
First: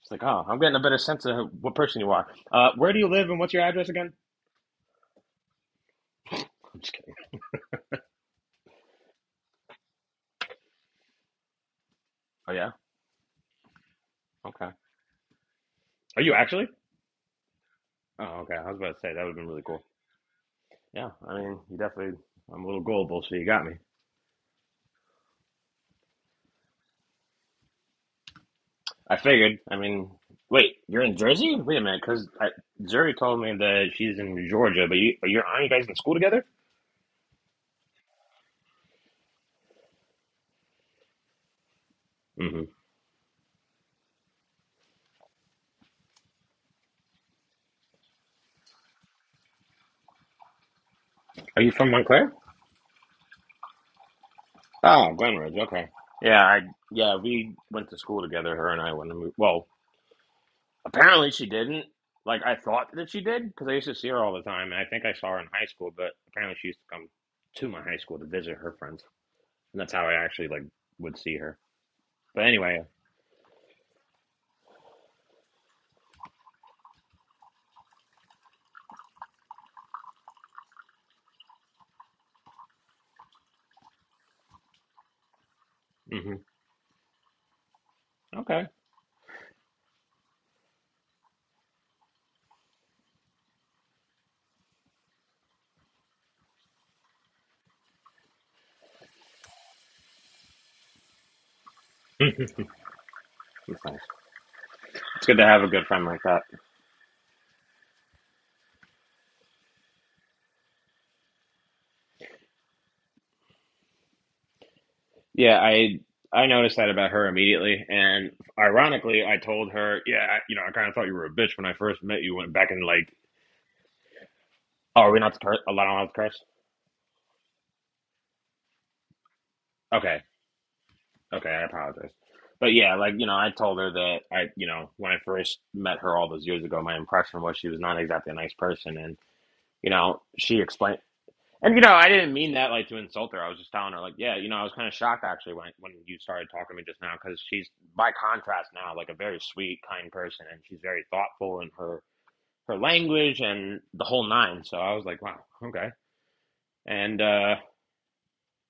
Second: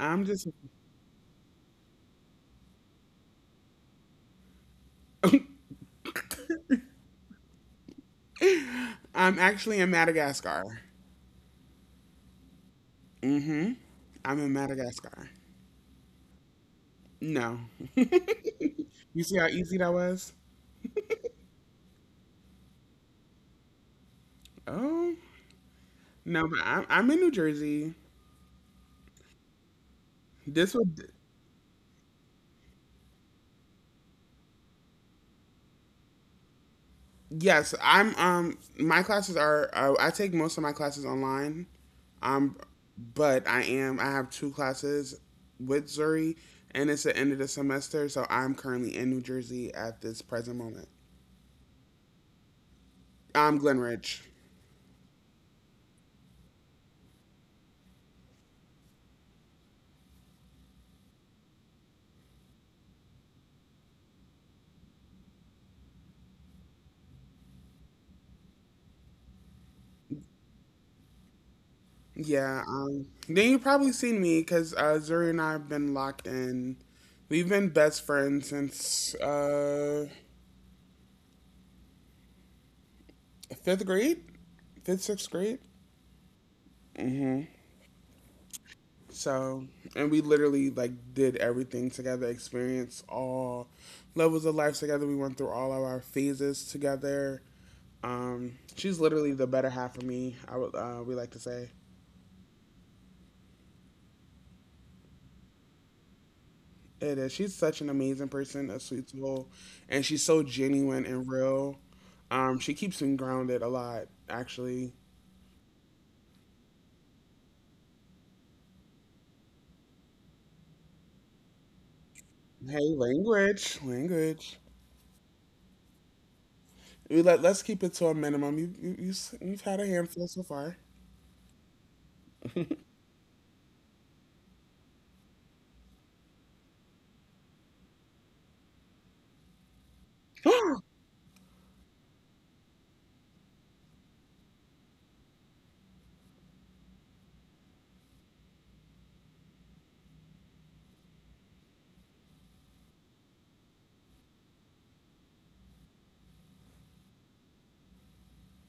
[SPEAKER 2] It's like, oh,
[SPEAKER 1] just,
[SPEAKER 2] I'm getting a better sense of what person you are. Where do you live, and what's your address again? I'm just kidding.
[SPEAKER 1] I'm actually in Madagascar.
[SPEAKER 2] Oh yeah,
[SPEAKER 1] Hmm. I'm in
[SPEAKER 2] okay.
[SPEAKER 1] Madagascar.
[SPEAKER 2] Are you actually?
[SPEAKER 1] No.
[SPEAKER 2] Oh, okay. I was about to say that
[SPEAKER 1] You
[SPEAKER 2] would have
[SPEAKER 1] see
[SPEAKER 2] been
[SPEAKER 1] how
[SPEAKER 2] really
[SPEAKER 1] easy
[SPEAKER 2] cool.
[SPEAKER 1] that was?
[SPEAKER 2] Yeah, I mean, you definitely. I'm a little gullible, so you got me.
[SPEAKER 1] Oh no, but I'm in New Jersey.
[SPEAKER 2] I figured. I mean, wait,
[SPEAKER 1] This
[SPEAKER 2] you're in
[SPEAKER 1] would
[SPEAKER 2] Jersey? Wait a minute, because Zuri told me that she's in Georgia, but aren't you guys in school together?
[SPEAKER 1] Yes, I'm my classes are, I take most of my classes online, um,
[SPEAKER 2] Hmm.
[SPEAKER 1] but I have two classes with Zuri, and it's the end of the semester, so I'm currently in New Jersey at this present moment.
[SPEAKER 2] Are you from Montclair?
[SPEAKER 1] I'm Glenridge.
[SPEAKER 2] Oh, Glen Ridge. Okay. Yeah, I yeah, we went to school together. Her and I went. To move, well, apparently she didn't. Like, I thought that she did because I used to see her all the time, and I think I saw her in high school. But apparently she used to come to my high school to visit her friends, and that's how I actually, like, would see her. But
[SPEAKER 1] Yeah,
[SPEAKER 2] anyway.
[SPEAKER 1] then you've probably seen me because Zuri and I have been locked in. We've been best friends since fifth grade, fifth sixth grade.
[SPEAKER 2] Hmm, okay.
[SPEAKER 1] So and we literally like did everything together, experienced all levels of life together. We went through all of our phases together. She's literally the better half of me. I would we like to say.
[SPEAKER 2] That's nice. It's good to have a good friend like that.
[SPEAKER 1] It is. She's such an amazing person, a sweet soul, and she's so genuine and real. She keeps me grounded a lot, actually.
[SPEAKER 2] Yeah, I noticed that about her immediately, and ironically, I told her, yeah, I, you know, I kind of thought you were a bitch when I first met you. Went back and,
[SPEAKER 1] Hey,
[SPEAKER 2] like,
[SPEAKER 1] language.
[SPEAKER 2] oh, are we not to curse? Allowed Not allowed to curse?
[SPEAKER 1] We let's keep it to a minimum. You've had a
[SPEAKER 2] Okay,
[SPEAKER 1] handful so far.
[SPEAKER 2] okay, I apologize. But yeah, like, you know, I told her that I, you know, when I first met her all those years ago, my impression was she was not exactly a nice person, and, you know, she explained. And, you know, I didn't mean that, like, to insult her. I was just telling her, like, yeah, you know, I was kind of shocked actually when you started talking to me just now, because she's, by contrast now, like, a very sweet, kind person, and she's very thoughtful in her language and the whole nine. So I was like, wow, okay. And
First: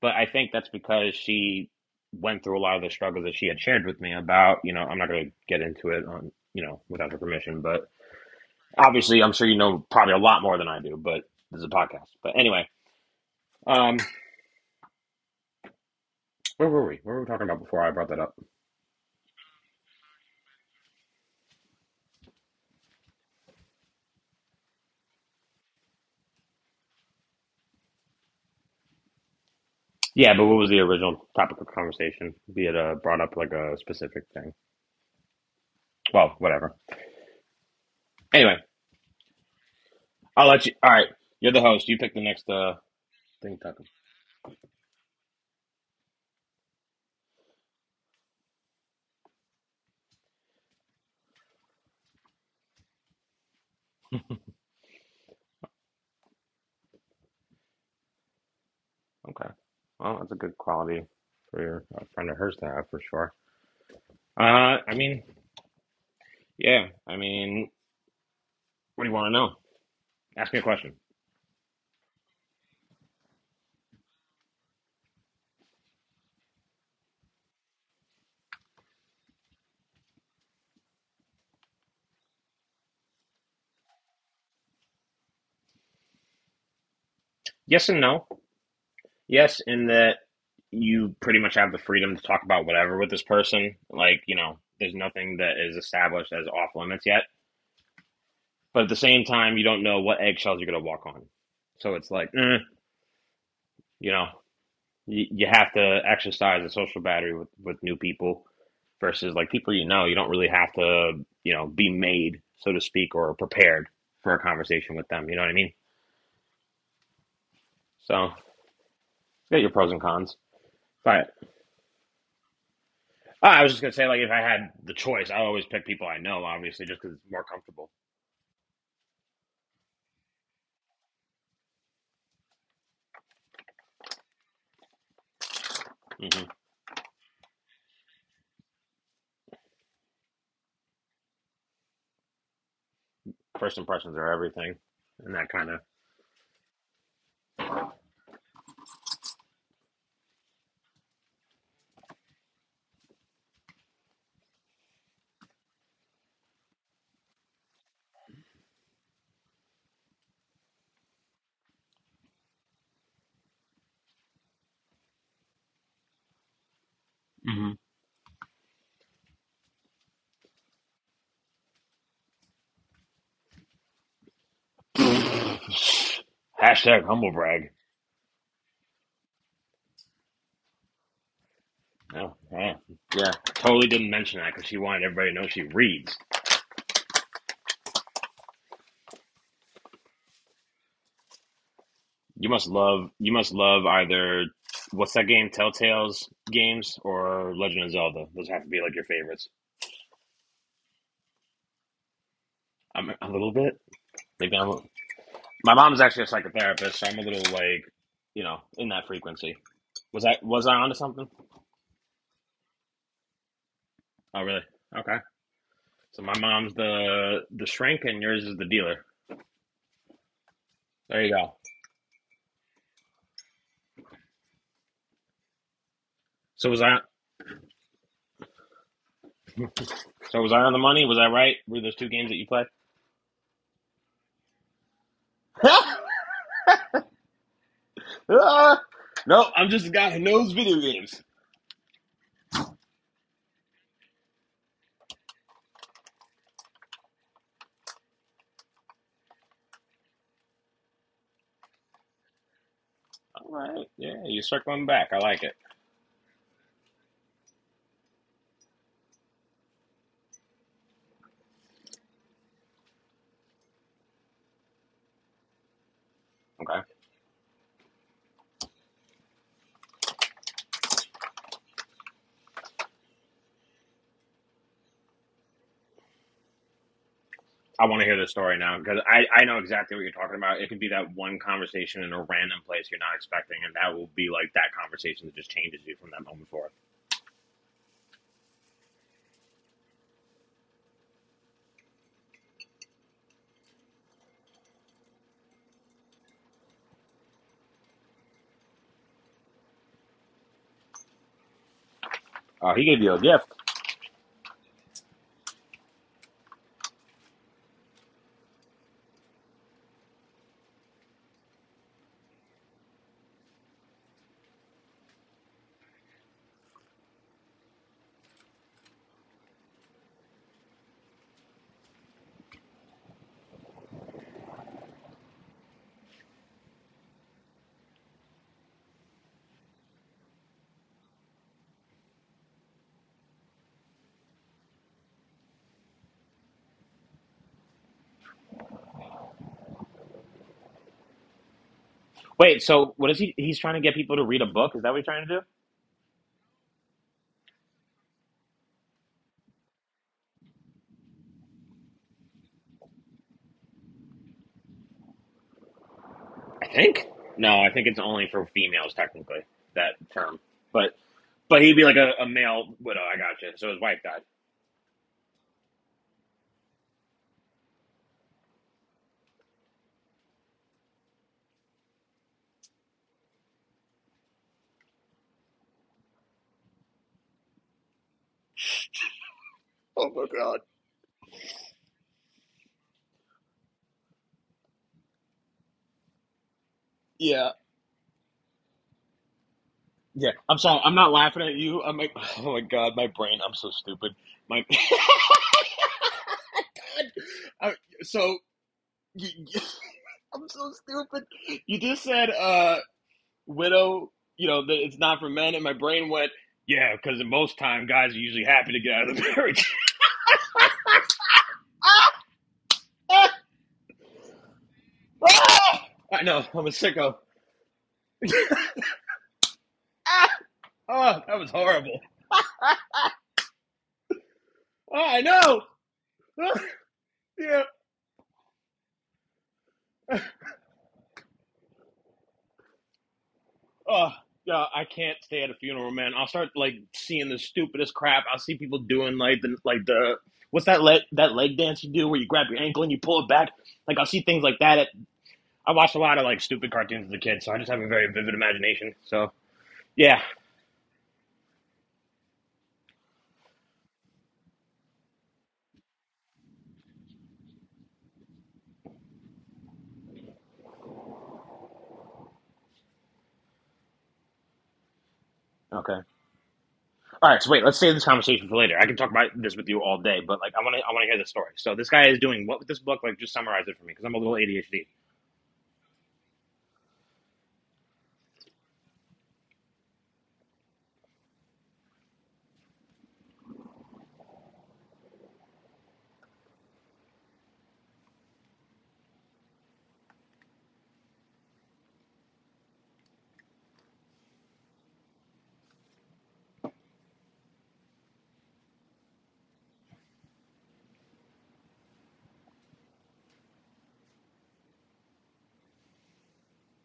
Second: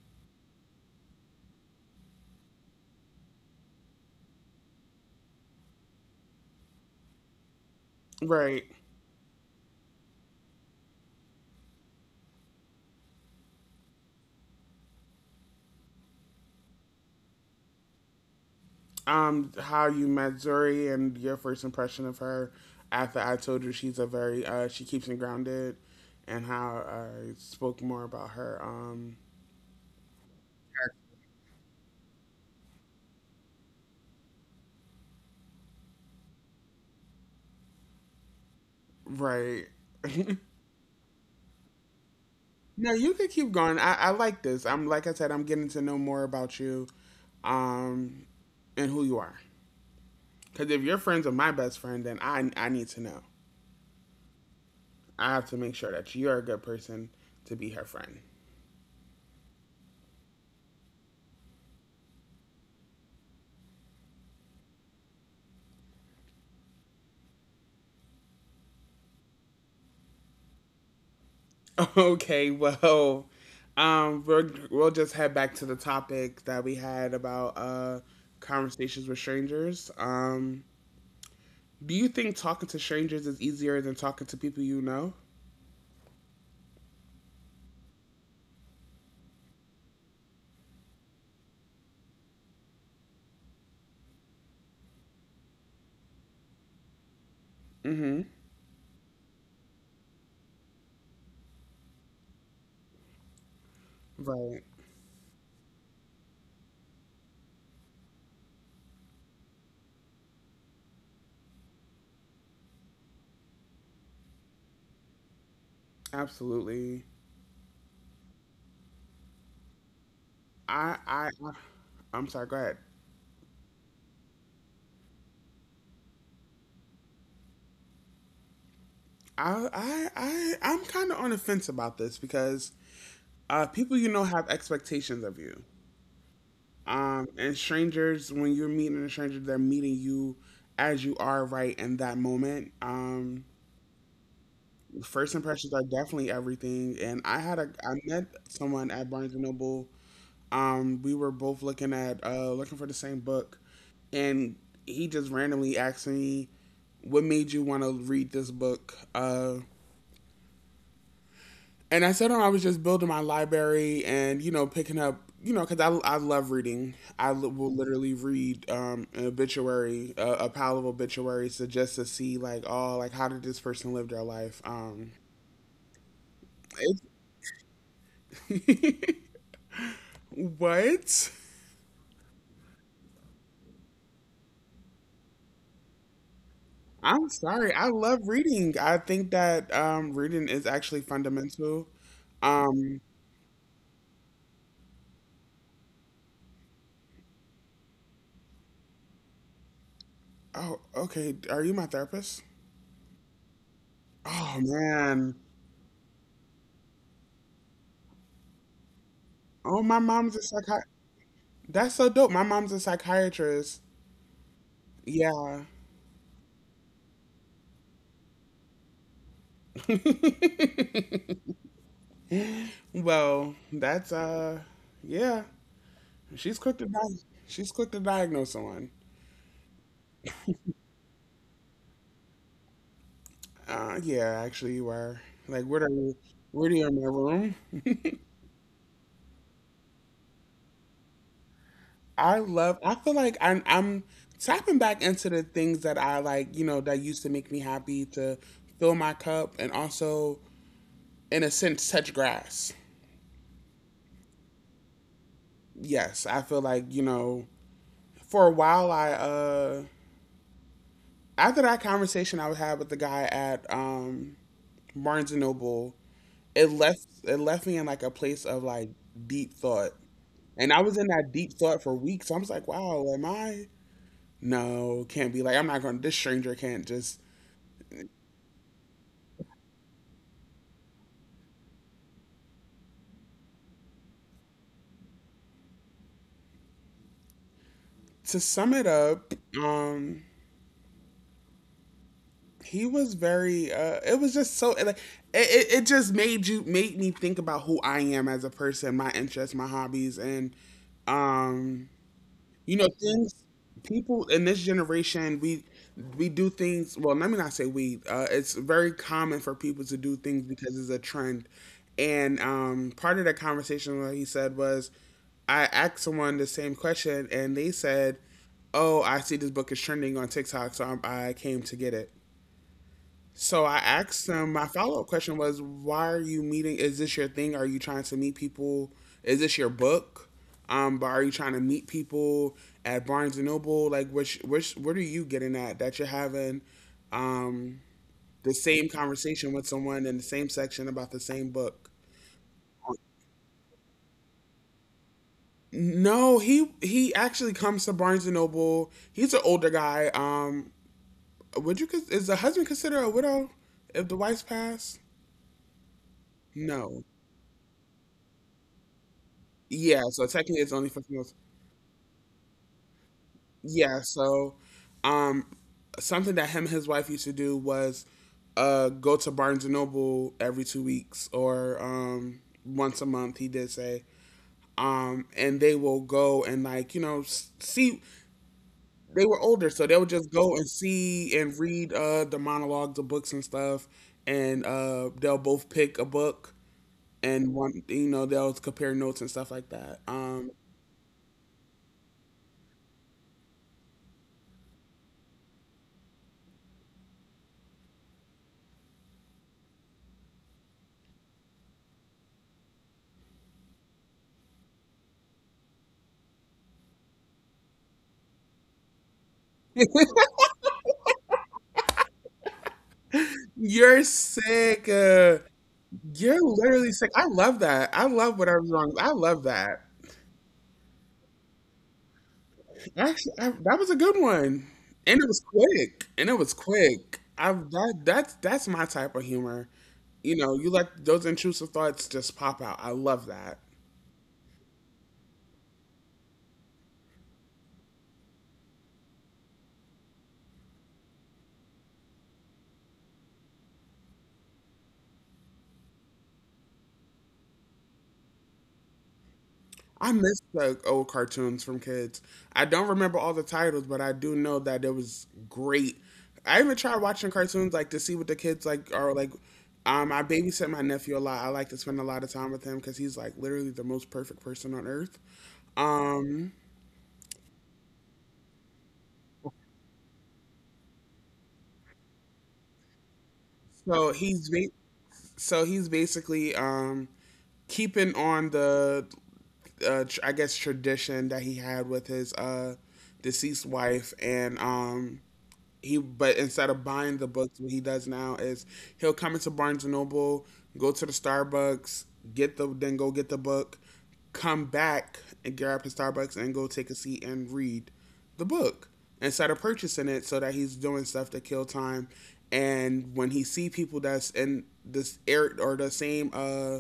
[SPEAKER 2] but I think that's because she went through a lot of the struggles that she had shared with me about. You know, I'm not going to get into it on without her permission, but
[SPEAKER 1] Right.
[SPEAKER 2] obviously, I'm sure you know probably a lot more than I do. But this is a podcast. But anyway. um, Where were we? What were we talking about before I brought that up?
[SPEAKER 1] How you met Zuri and your first impression of her after I told you she's a very she keeps me grounded, and how I spoke more about her.
[SPEAKER 2] Yeah, but what was the original topic of conversation? Be it, brought up, like, a specific thing. Well, whatever. Anyway,
[SPEAKER 1] Right.
[SPEAKER 2] I'll let you. All right, you're the host. You pick the next
[SPEAKER 1] no, you can keep
[SPEAKER 2] thing,
[SPEAKER 1] going.
[SPEAKER 2] topic.
[SPEAKER 1] I like this. I'm like I said, I'm getting to know more about you, um, and who you are. Because if your friends are my best friend, then I need to know. I have to make sure that you're a good person to be her friend.
[SPEAKER 2] Okay. Well, that's a good quality for your a friend of hers to have, for sure. I mean, yeah. I mean, what do you want to know? Ask me a question.
[SPEAKER 1] Okay, well, we'll just head back to the topic that we had about conversations with strangers. Do you think talking to strangers is easier than talking to people you know?
[SPEAKER 2] Yes and no. Yes, in that you pretty much have the freedom to talk about whatever with this person. Like, you know, there's nothing that is established as off limits yet.
[SPEAKER 1] Mm-hmm.
[SPEAKER 2] But at the same time, you don't know what eggshells you're going to walk on. So it's like, eh, you know,
[SPEAKER 1] Right.
[SPEAKER 2] you have to exercise a social battery with new people versus, like, people you know. You don't really have to, you know, be made, so to speak, or prepared for a conversation with them. You know what I mean?
[SPEAKER 1] Absolutely.
[SPEAKER 2] So get your pros and cons.
[SPEAKER 1] I,
[SPEAKER 2] But
[SPEAKER 1] I, I I'm sorry. Go ahead.
[SPEAKER 2] oh, I was just going to say, like, if I had the choice, I always pick people I know, obviously, just because it's more comfortable.
[SPEAKER 1] I'm kind of on the fence about this because people you know have expectations of you.
[SPEAKER 2] Mm hmm
[SPEAKER 1] And strangers, when you're meeting a stranger, they're meeting you as you are right in that moment.
[SPEAKER 2] First impressions are everything. And
[SPEAKER 1] First
[SPEAKER 2] that kind
[SPEAKER 1] impressions
[SPEAKER 2] of
[SPEAKER 1] are definitely everything. And I had a I met someone at Barnes and Noble. We were both looking for the same book, and he just randomly asked me, "What made you want to read this book?" And I said, oh, I was just building my library and, you know, picking up, you know, because I love reading.
[SPEAKER 2] mm
[SPEAKER 1] Will literally read an obituary, a pile of obituaries to just to see, like, oh, like, how did this person live their life?
[SPEAKER 2] hmm Hashtag
[SPEAKER 1] It-
[SPEAKER 2] humblebrag.
[SPEAKER 1] what?
[SPEAKER 2] Oh, wow. Yeah. Totally didn't mention that because she wanted everybody to know she reads.
[SPEAKER 1] I'm sorry. I love reading. I think that reading is actually fundamental.
[SPEAKER 2] You must
[SPEAKER 1] Um,
[SPEAKER 2] love you must love either, what's that game, Telltale's games or Legend of Zelda. Those have to be, like, your favorites.
[SPEAKER 1] oh, okay. Are you my therapist?
[SPEAKER 2] I'm a little bit. Maybe
[SPEAKER 1] Oh
[SPEAKER 2] I'm a,
[SPEAKER 1] man.
[SPEAKER 2] my mom's actually a psychotherapist, so I'm a little, like, you know, in that frequency.
[SPEAKER 1] Oh, my
[SPEAKER 2] Was I
[SPEAKER 1] mom's a
[SPEAKER 2] was I
[SPEAKER 1] psychi.
[SPEAKER 2] onto something?
[SPEAKER 1] That's so dope. My mom's a psychiatrist.
[SPEAKER 2] Oh really? Okay.
[SPEAKER 1] Yeah.
[SPEAKER 2] So my mom's the shrink and yours is the dealer. There you go.
[SPEAKER 1] Well, that's yeah. She's
[SPEAKER 2] So
[SPEAKER 1] quick
[SPEAKER 2] was
[SPEAKER 1] to
[SPEAKER 2] I
[SPEAKER 1] di- she's quick to diagnose someone.
[SPEAKER 2] so was I on the money? Was I right? Were those two games that you played?
[SPEAKER 1] Yeah, actually you were. Like what are you in my room?
[SPEAKER 2] Ah, no, I'm just a guy who knows video games.
[SPEAKER 1] I love. I feel like I'm tapping back into the things that I like, you know, that used to make me happy, to fill my cup, and also in a sense touch grass.
[SPEAKER 2] All right. Yeah, you're circling back. I like it.
[SPEAKER 1] Yes, I feel like, you know, for a while I after that conversation I would have with the guy at Barnes and Noble,
[SPEAKER 2] Okay.
[SPEAKER 1] it left me in like a place of like deep thought. And I was in that deep thought for weeks. I was like, wow, am I? No, can't be. Like I'm not going. This stranger can't just.
[SPEAKER 2] I want to hear the story now because I know exactly what you're talking about. It could be that one conversation in a random place you're not expecting, and that will be, like, that conversation that just changes you from that moment forward.
[SPEAKER 1] To sum it up, um he was very it was just so like it just made you made me think about who I am as a person, my interests, my hobbies, and um
[SPEAKER 2] Oh,
[SPEAKER 1] you
[SPEAKER 2] he
[SPEAKER 1] know
[SPEAKER 2] gave you a
[SPEAKER 1] things.
[SPEAKER 2] gift.
[SPEAKER 1] People in this generation we do things well let me not say we it's very common for people to do things because it's a trend. And part of the conversation, what he said was I asked someone the same question and they said, oh, I see this book is trending on TikTok, I came to get it. So I asked them, my follow up question was, why are you meeting? Is this your thing? Are you trying to meet people? Is this your book? But are you trying to meet people at Barnes and Noble? Like, what are you getting at that you're having um, the same conversation with someone in the same section about the same book?
[SPEAKER 2] Wait, so what is he? He's trying to get people to read a book? Is that what you're trying to do?
[SPEAKER 1] No, he actually comes to Barnes and Noble. He's an older guy. Is the husband considered a widow if the wife's passed?
[SPEAKER 2] I think.
[SPEAKER 1] No.
[SPEAKER 2] No, I think it's only for females, technically, that
[SPEAKER 1] Yeah, so
[SPEAKER 2] term.
[SPEAKER 1] technically it's only
[SPEAKER 2] But
[SPEAKER 1] for females.
[SPEAKER 2] but he'd be like a male widow. I gotcha. So his wife
[SPEAKER 1] Yeah,
[SPEAKER 2] died.
[SPEAKER 1] so um something that him and his wife used to do was go to Barnes and Noble every 2 weeks, or once a month he did say. Um, and they will go and like, you know, see, they were older, so they
[SPEAKER 2] Oh
[SPEAKER 1] would
[SPEAKER 2] my
[SPEAKER 1] just
[SPEAKER 2] god.
[SPEAKER 1] go and see and read the monologues, the books and stuff, and they'll both pick a book,
[SPEAKER 2] Yeah.
[SPEAKER 1] and one you know they'll compare notes and stuff like that.
[SPEAKER 2] Yeah,
[SPEAKER 1] Um,
[SPEAKER 2] I'm sorry. I'm not laughing at you. I'm like, oh my god, my brain. I'm so stupid. My I, so you, I'm so stupid. You just said, uh, widow. You know, for men, and my brain went, yeah, because most time guys are usually happy to get out of the marriage. Ah!
[SPEAKER 1] you're sick. Uh,
[SPEAKER 2] Ah! I know.
[SPEAKER 1] you're
[SPEAKER 2] I'm a
[SPEAKER 1] literally sick.
[SPEAKER 2] sicko.
[SPEAKER 1] I love that. I love whatever's wrong. I love that.
[SPEAKER 2] Oh, that was horrible.
[SPEAKER 1] Actually, that was a good one,
[SPEAKER 2] Oh, I
[SPEAKER 1] and it was
[SPEAKER 2] know.
[SPEAKER 1] quick. And it was quick. I
[SPEAKER 2] Yeah.
[SPEAKER 1] That that's my type of humor. You know, you let those intrusive thoughts just pop out. I love that.
[SPEAKER 2] Oh yeah, I can't stay at a funeral, man. I'll start, like, seeing the stupidest crap. I'll see people doing, like the, what's that leg, dance you do where you grab your ankle and you pull it back. Like, I'll see things like that. I watched a lot of like stupid cartoons as a kid, so I just have a very vivid imagination. So
[SPEAKER 1] I
[SPEAKER 2] yeah,
[SPEAKER 1] miss the old cartoons from kids. I don't remember all the titles, but I do know that it was great. I even tried watching cartoons like to see what the kids like are like. I babysit my nephew a lot. I like to spend a lot of time with him because he's like literally the most perfect person on earth.
[SPEAKER 2] okay,
[SPEAKER 1] Um,
[SPEAKER 2] all right. So wait, let's save this conversation for later. I can talk about this with you all day, but like I want to hear the story. So this guy is doing what with this book? Like just summarize it for me because I'm
[SPEAKER 1] so
[SPEAKER 2] a little
[SPEAKER 1] he's ba-
[SPEAKER 2] ADHD.
[SPEAKER 1] so he's basically keeping on the I guess tradition that he had with his deceased wife. And he but instead of buying the books what he does now is he'll come into Barnes and Noble, go to the Starbucks, get the then go get the book, come back and grab the Starbucks and go take a seat and read the book, instead of purchasing it, so that he's doing stuff to kill time. And when he see people that's in this air, or the same uh,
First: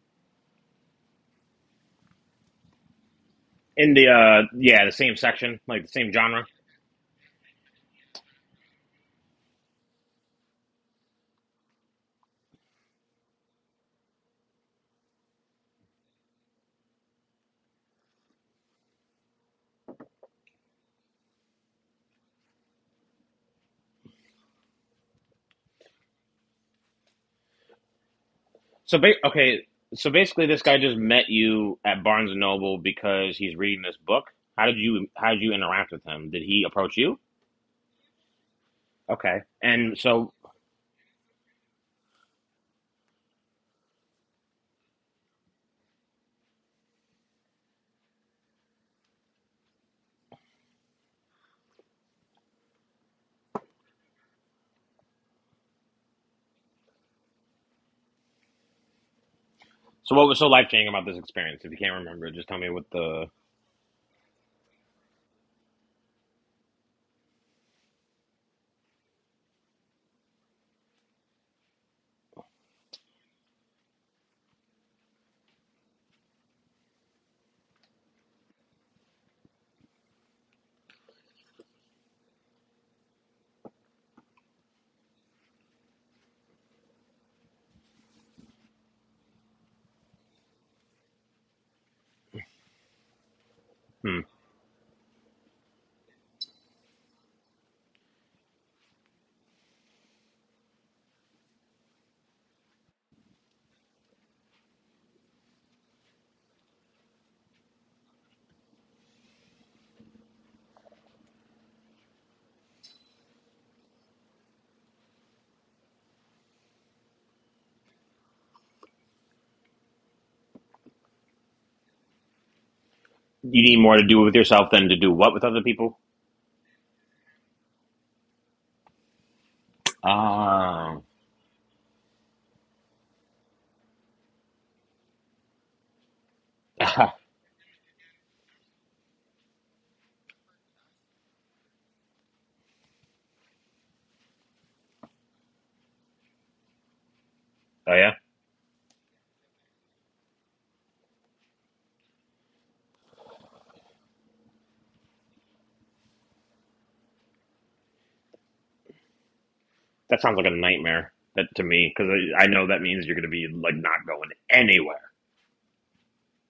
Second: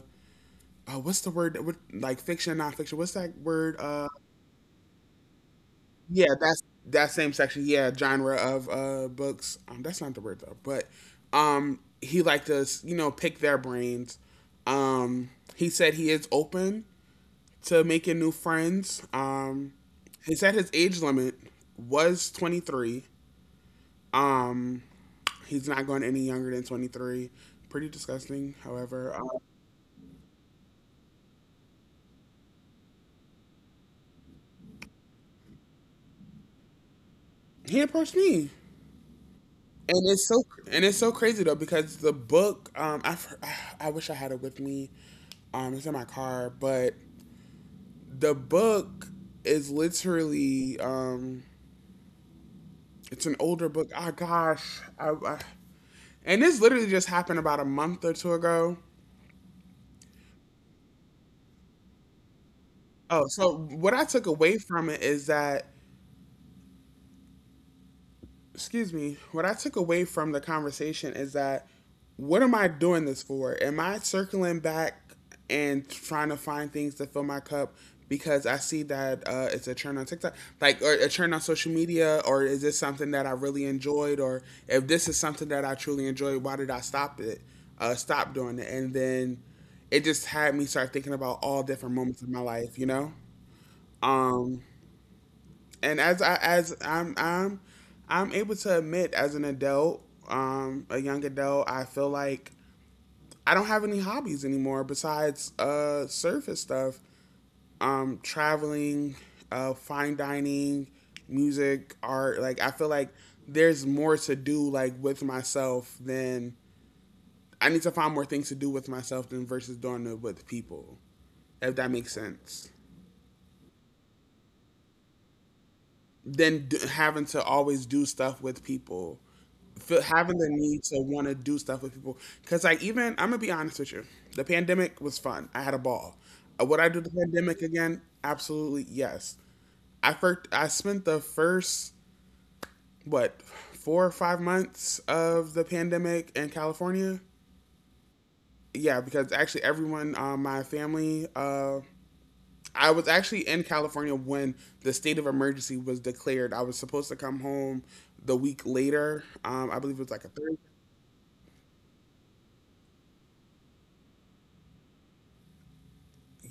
[SPEAKER 1] uh what's the word that, like fiction nonfiction, what's that word,
[SPEAKER 2] In the
[SPEAKER 1] uh.
[SPEAKER 2] yeah, the same section, like the same
[SPEAKER 1] Yeah,
[SPEAKER 2] genre.
[SPEAKER 1] that's that same section. Yeah, genre of books. That's not the word though. But he liked to you know pick their brains. Um, he said he is open to making new friends. He said his age limit was 23. Um, he's not going any younger than 23. Pretty disgusting.
[SPEAKER 2] So
[SPEAKER 1] However,
[SPEAKER 2] ba- okay, so basically, this guy just met you at Barnes and Noble because he's reading this book. How did you interact with him? Did he approach you?
[SPEAKER 1] he approached me.
[SPEAKER 2] Okay, and
[SPEAKER 1] And it's
[SPEAKER 2] so
[SPEAKER 1] so crazy though because the book I I wish I had it with me. Um, it's in my car, but the book is literally it's an older book. Oh gosh. And this literally just happened about a month or two ago.
[SPEAKER 2] so what was so life changing about this experience? If you can't remember, just tell me what
[SPEAKER 1] Oh,
[SPEAKER 2] the
[SPEAKER 1] so what I took away from it is that excuse me, what I took away from the conversation is that what am I doing this for? Am I circling back and trying to find things to fill my cup because I see that it's a trend on TikTok, like, or a trend on social media? Or is this something that I really enjoyed? Or if this is something that I truly enjoyed, why did I stop it, stop doing it? And then it just had me start thinking about all different moments of my life, you know.
[SPEAKER 2] hmm.
[SPEAKER 1] Um, and as I'm I'm able to admit, as an adult, a young adult, I feel like I don't have any hobbies anymore besides surface stuff. Traveling, fine dining, music, art. Like I feel like there's more to do like with myself than, I need to find more things to do with myself than versus doing it with people. If that makes sense.
[SPEAKER 2] You need more to do with yourself than to do what with other people.
[SPEAKER 1] Having to always do stuff with people. Having the need to
[SPEAKER 2] Oh,
[SPEAKER 1] want to do stuff with people. Because like even I'm gonna be honest with you, the pandemic was fun. I had a ball. Would I do the
[SPEAKER 2] oh
[SPEAKER 1] pandemic again? Absolutely yes. I spent the first what 4 or 5 months of the pandemic in California.
[SPEAKER 2] yeah,
[SPEAKER 1] Yeah, because actually everyone, my family, I was actually in California when the state of emergency was declared. I was supposed to come home the week later. I believe it was
[SPEAKER 2] that
[SPEAKER 1] like a
[SPEAKER 2] sounds like a
[SPEAKER 1] Thursday.
[SPEAKER 2] nightmare. That to me, because I know that means you're going to be like not going anywhere.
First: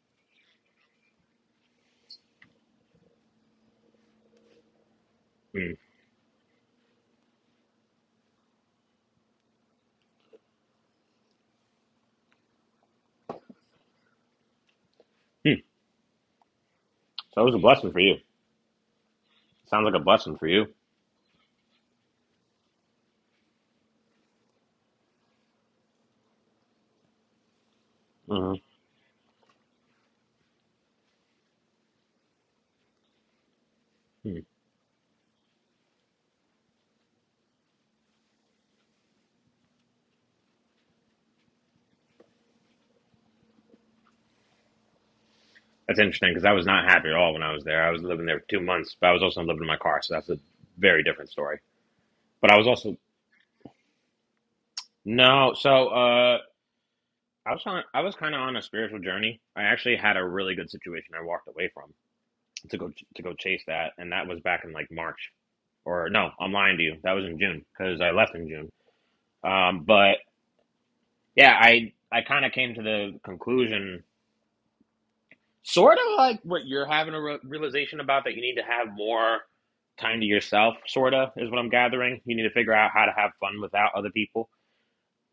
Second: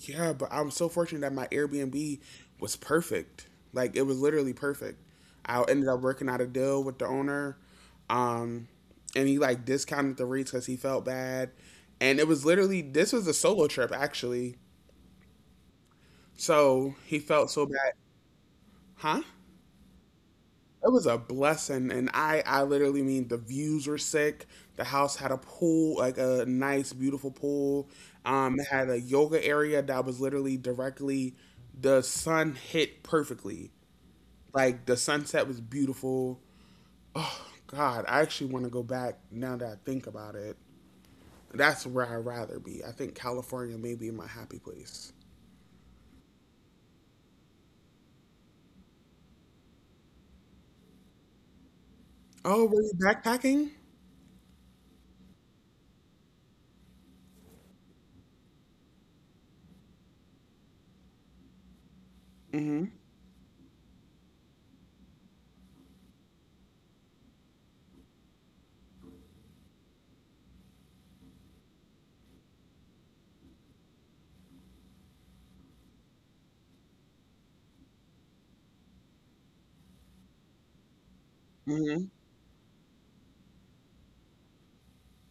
[SPEAKER 1] Yeah, but I'm so fortunate that my Airbnb was perfect. Like it was literally perfect. I
[SPEAKER 2] Hmm.
[SPEAKER 1] ended up working out a deal with the owner, um, and he like discounted the rates because he felt bad. And it was literally this was a solo trip actually,
[SPEAKER 2] Hmm.
[SPEAKER 1] so he
[SPEAKER 2] So it
[SPEAKER 1] felt
[SPEAKER 2] was a
[SPEAKER 1] so
[SPEAKER 2] blessing
[SPEAKER 1] bad,
[SPEAKER 2] for you.
[SPEAKER 1] huh?
[SPEAKER 2] Sounds like a blessing for you.
[SPEAKER 1] It was a blessing, and I literally mean the views were sick. The house had a pool, like a nice beautiful pool.
[SPEAKER 2] Mm-hmm.
[SPEAKER 1] It had a yoga area that was literally directly, the sun hit perfectly.
[SPEAKER 2] Hmm.
[SPEAKER 1] Like the sunset was beautiful. God, I actually want to go back now that I think about it. That's where I'd rather be. I think California may be my happy place.
[SPEAKER 2] That's interesting because I was not happy at all when I was there. I was living there for 2 months, but I was also living in my car, so that's a very different story. But I
[SPEAKER 1] Oh,
[SPEAKER 2] was
[SPEAKER 1] were you
[SPEAKER 2] also,
[SPEAKER 1] backpacking?
[SPEAKER 2] no, so I was kind of on a spiritual journey. I actually had a really good situation I walked away from to
[SPEAKER 1] Mm-hmm.
[SPEAKER 2] go to go chase that, and that was back in like March, or no, I'm lying to you. That was in June because I left in June. But yeah, I kind of came to the conclusion sort of like what you're having a realization about, that you need to have more time to yourself, sort of is what I'm
[SPEAKER 1] Mm-hmm.
[SPEAKER 2] gathering. You need to figure out how to have fun without other people.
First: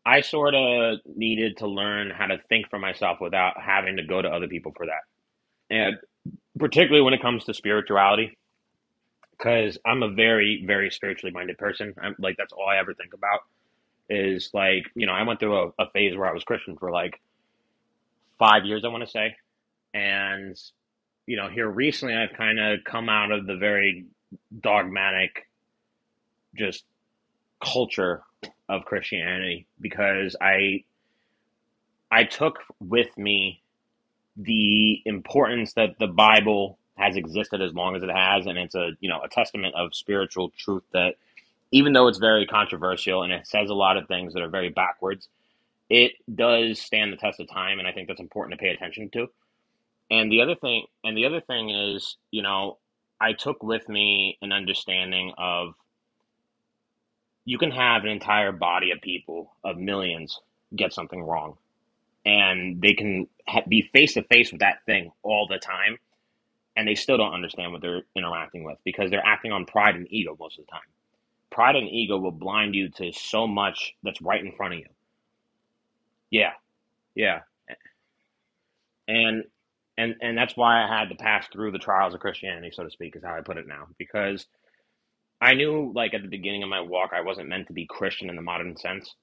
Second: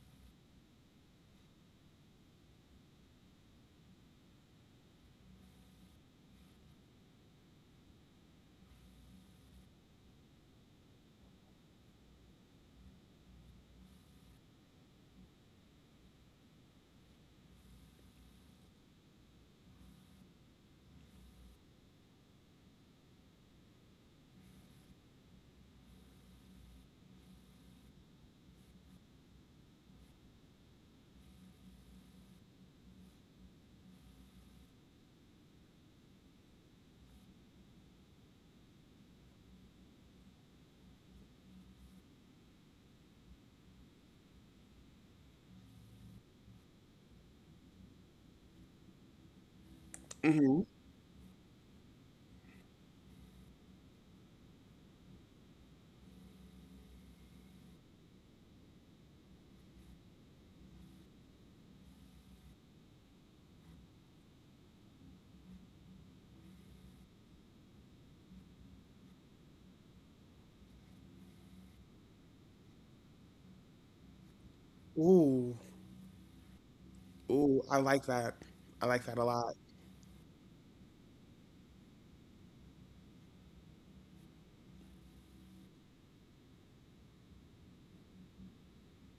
[SPEAKER 2] I sort of needed to learn how to think for myself without having to go to other people for that, and particularly when it comes to spirituality, because I'm a very very spiritually minded person. I'm like, that's all I ever think about. Is like, you know, I went through a phase where I was Christian for like 5 years, I want to say. And you know, here recently I've kind of come out of the very dogmatic, just, culture of Christianity, because I took with me the importance that the Bible has existed as long as it has, and it's a testament of spiritual truth, that even though it's very controversial, and it says a lot of things that are very backwards, it does stand the test of time, and I think that's important to pay attention to. And the other
[SPEAKER 1] Mm-hmm.
[SPEAKER 2] thing is, you know, I took with me an understanding of, you can have an entire body of people, of millions, get something wrong, and they can be face to face with that thing all the time, and they still don't understand what they're interacting with because they're acting on pride and ego most of the time. Pride and ego will blind you to so much that's right in front of you.
[SPEAKER 1] Ooh.
[SPEAKER 2] Yeah, yeah,
[SPEAKER 1] Ooh, I like that. I like that a
[SPEAKER 2] and
[SPEAKER 1] lot.
[SPEAKER 2] and that's why I had to pass through the trials of Christianity, so to speak, is how I put it now, because I knew, like, at the beginning of my walk I wasn't meant to be Christian in the modern sense.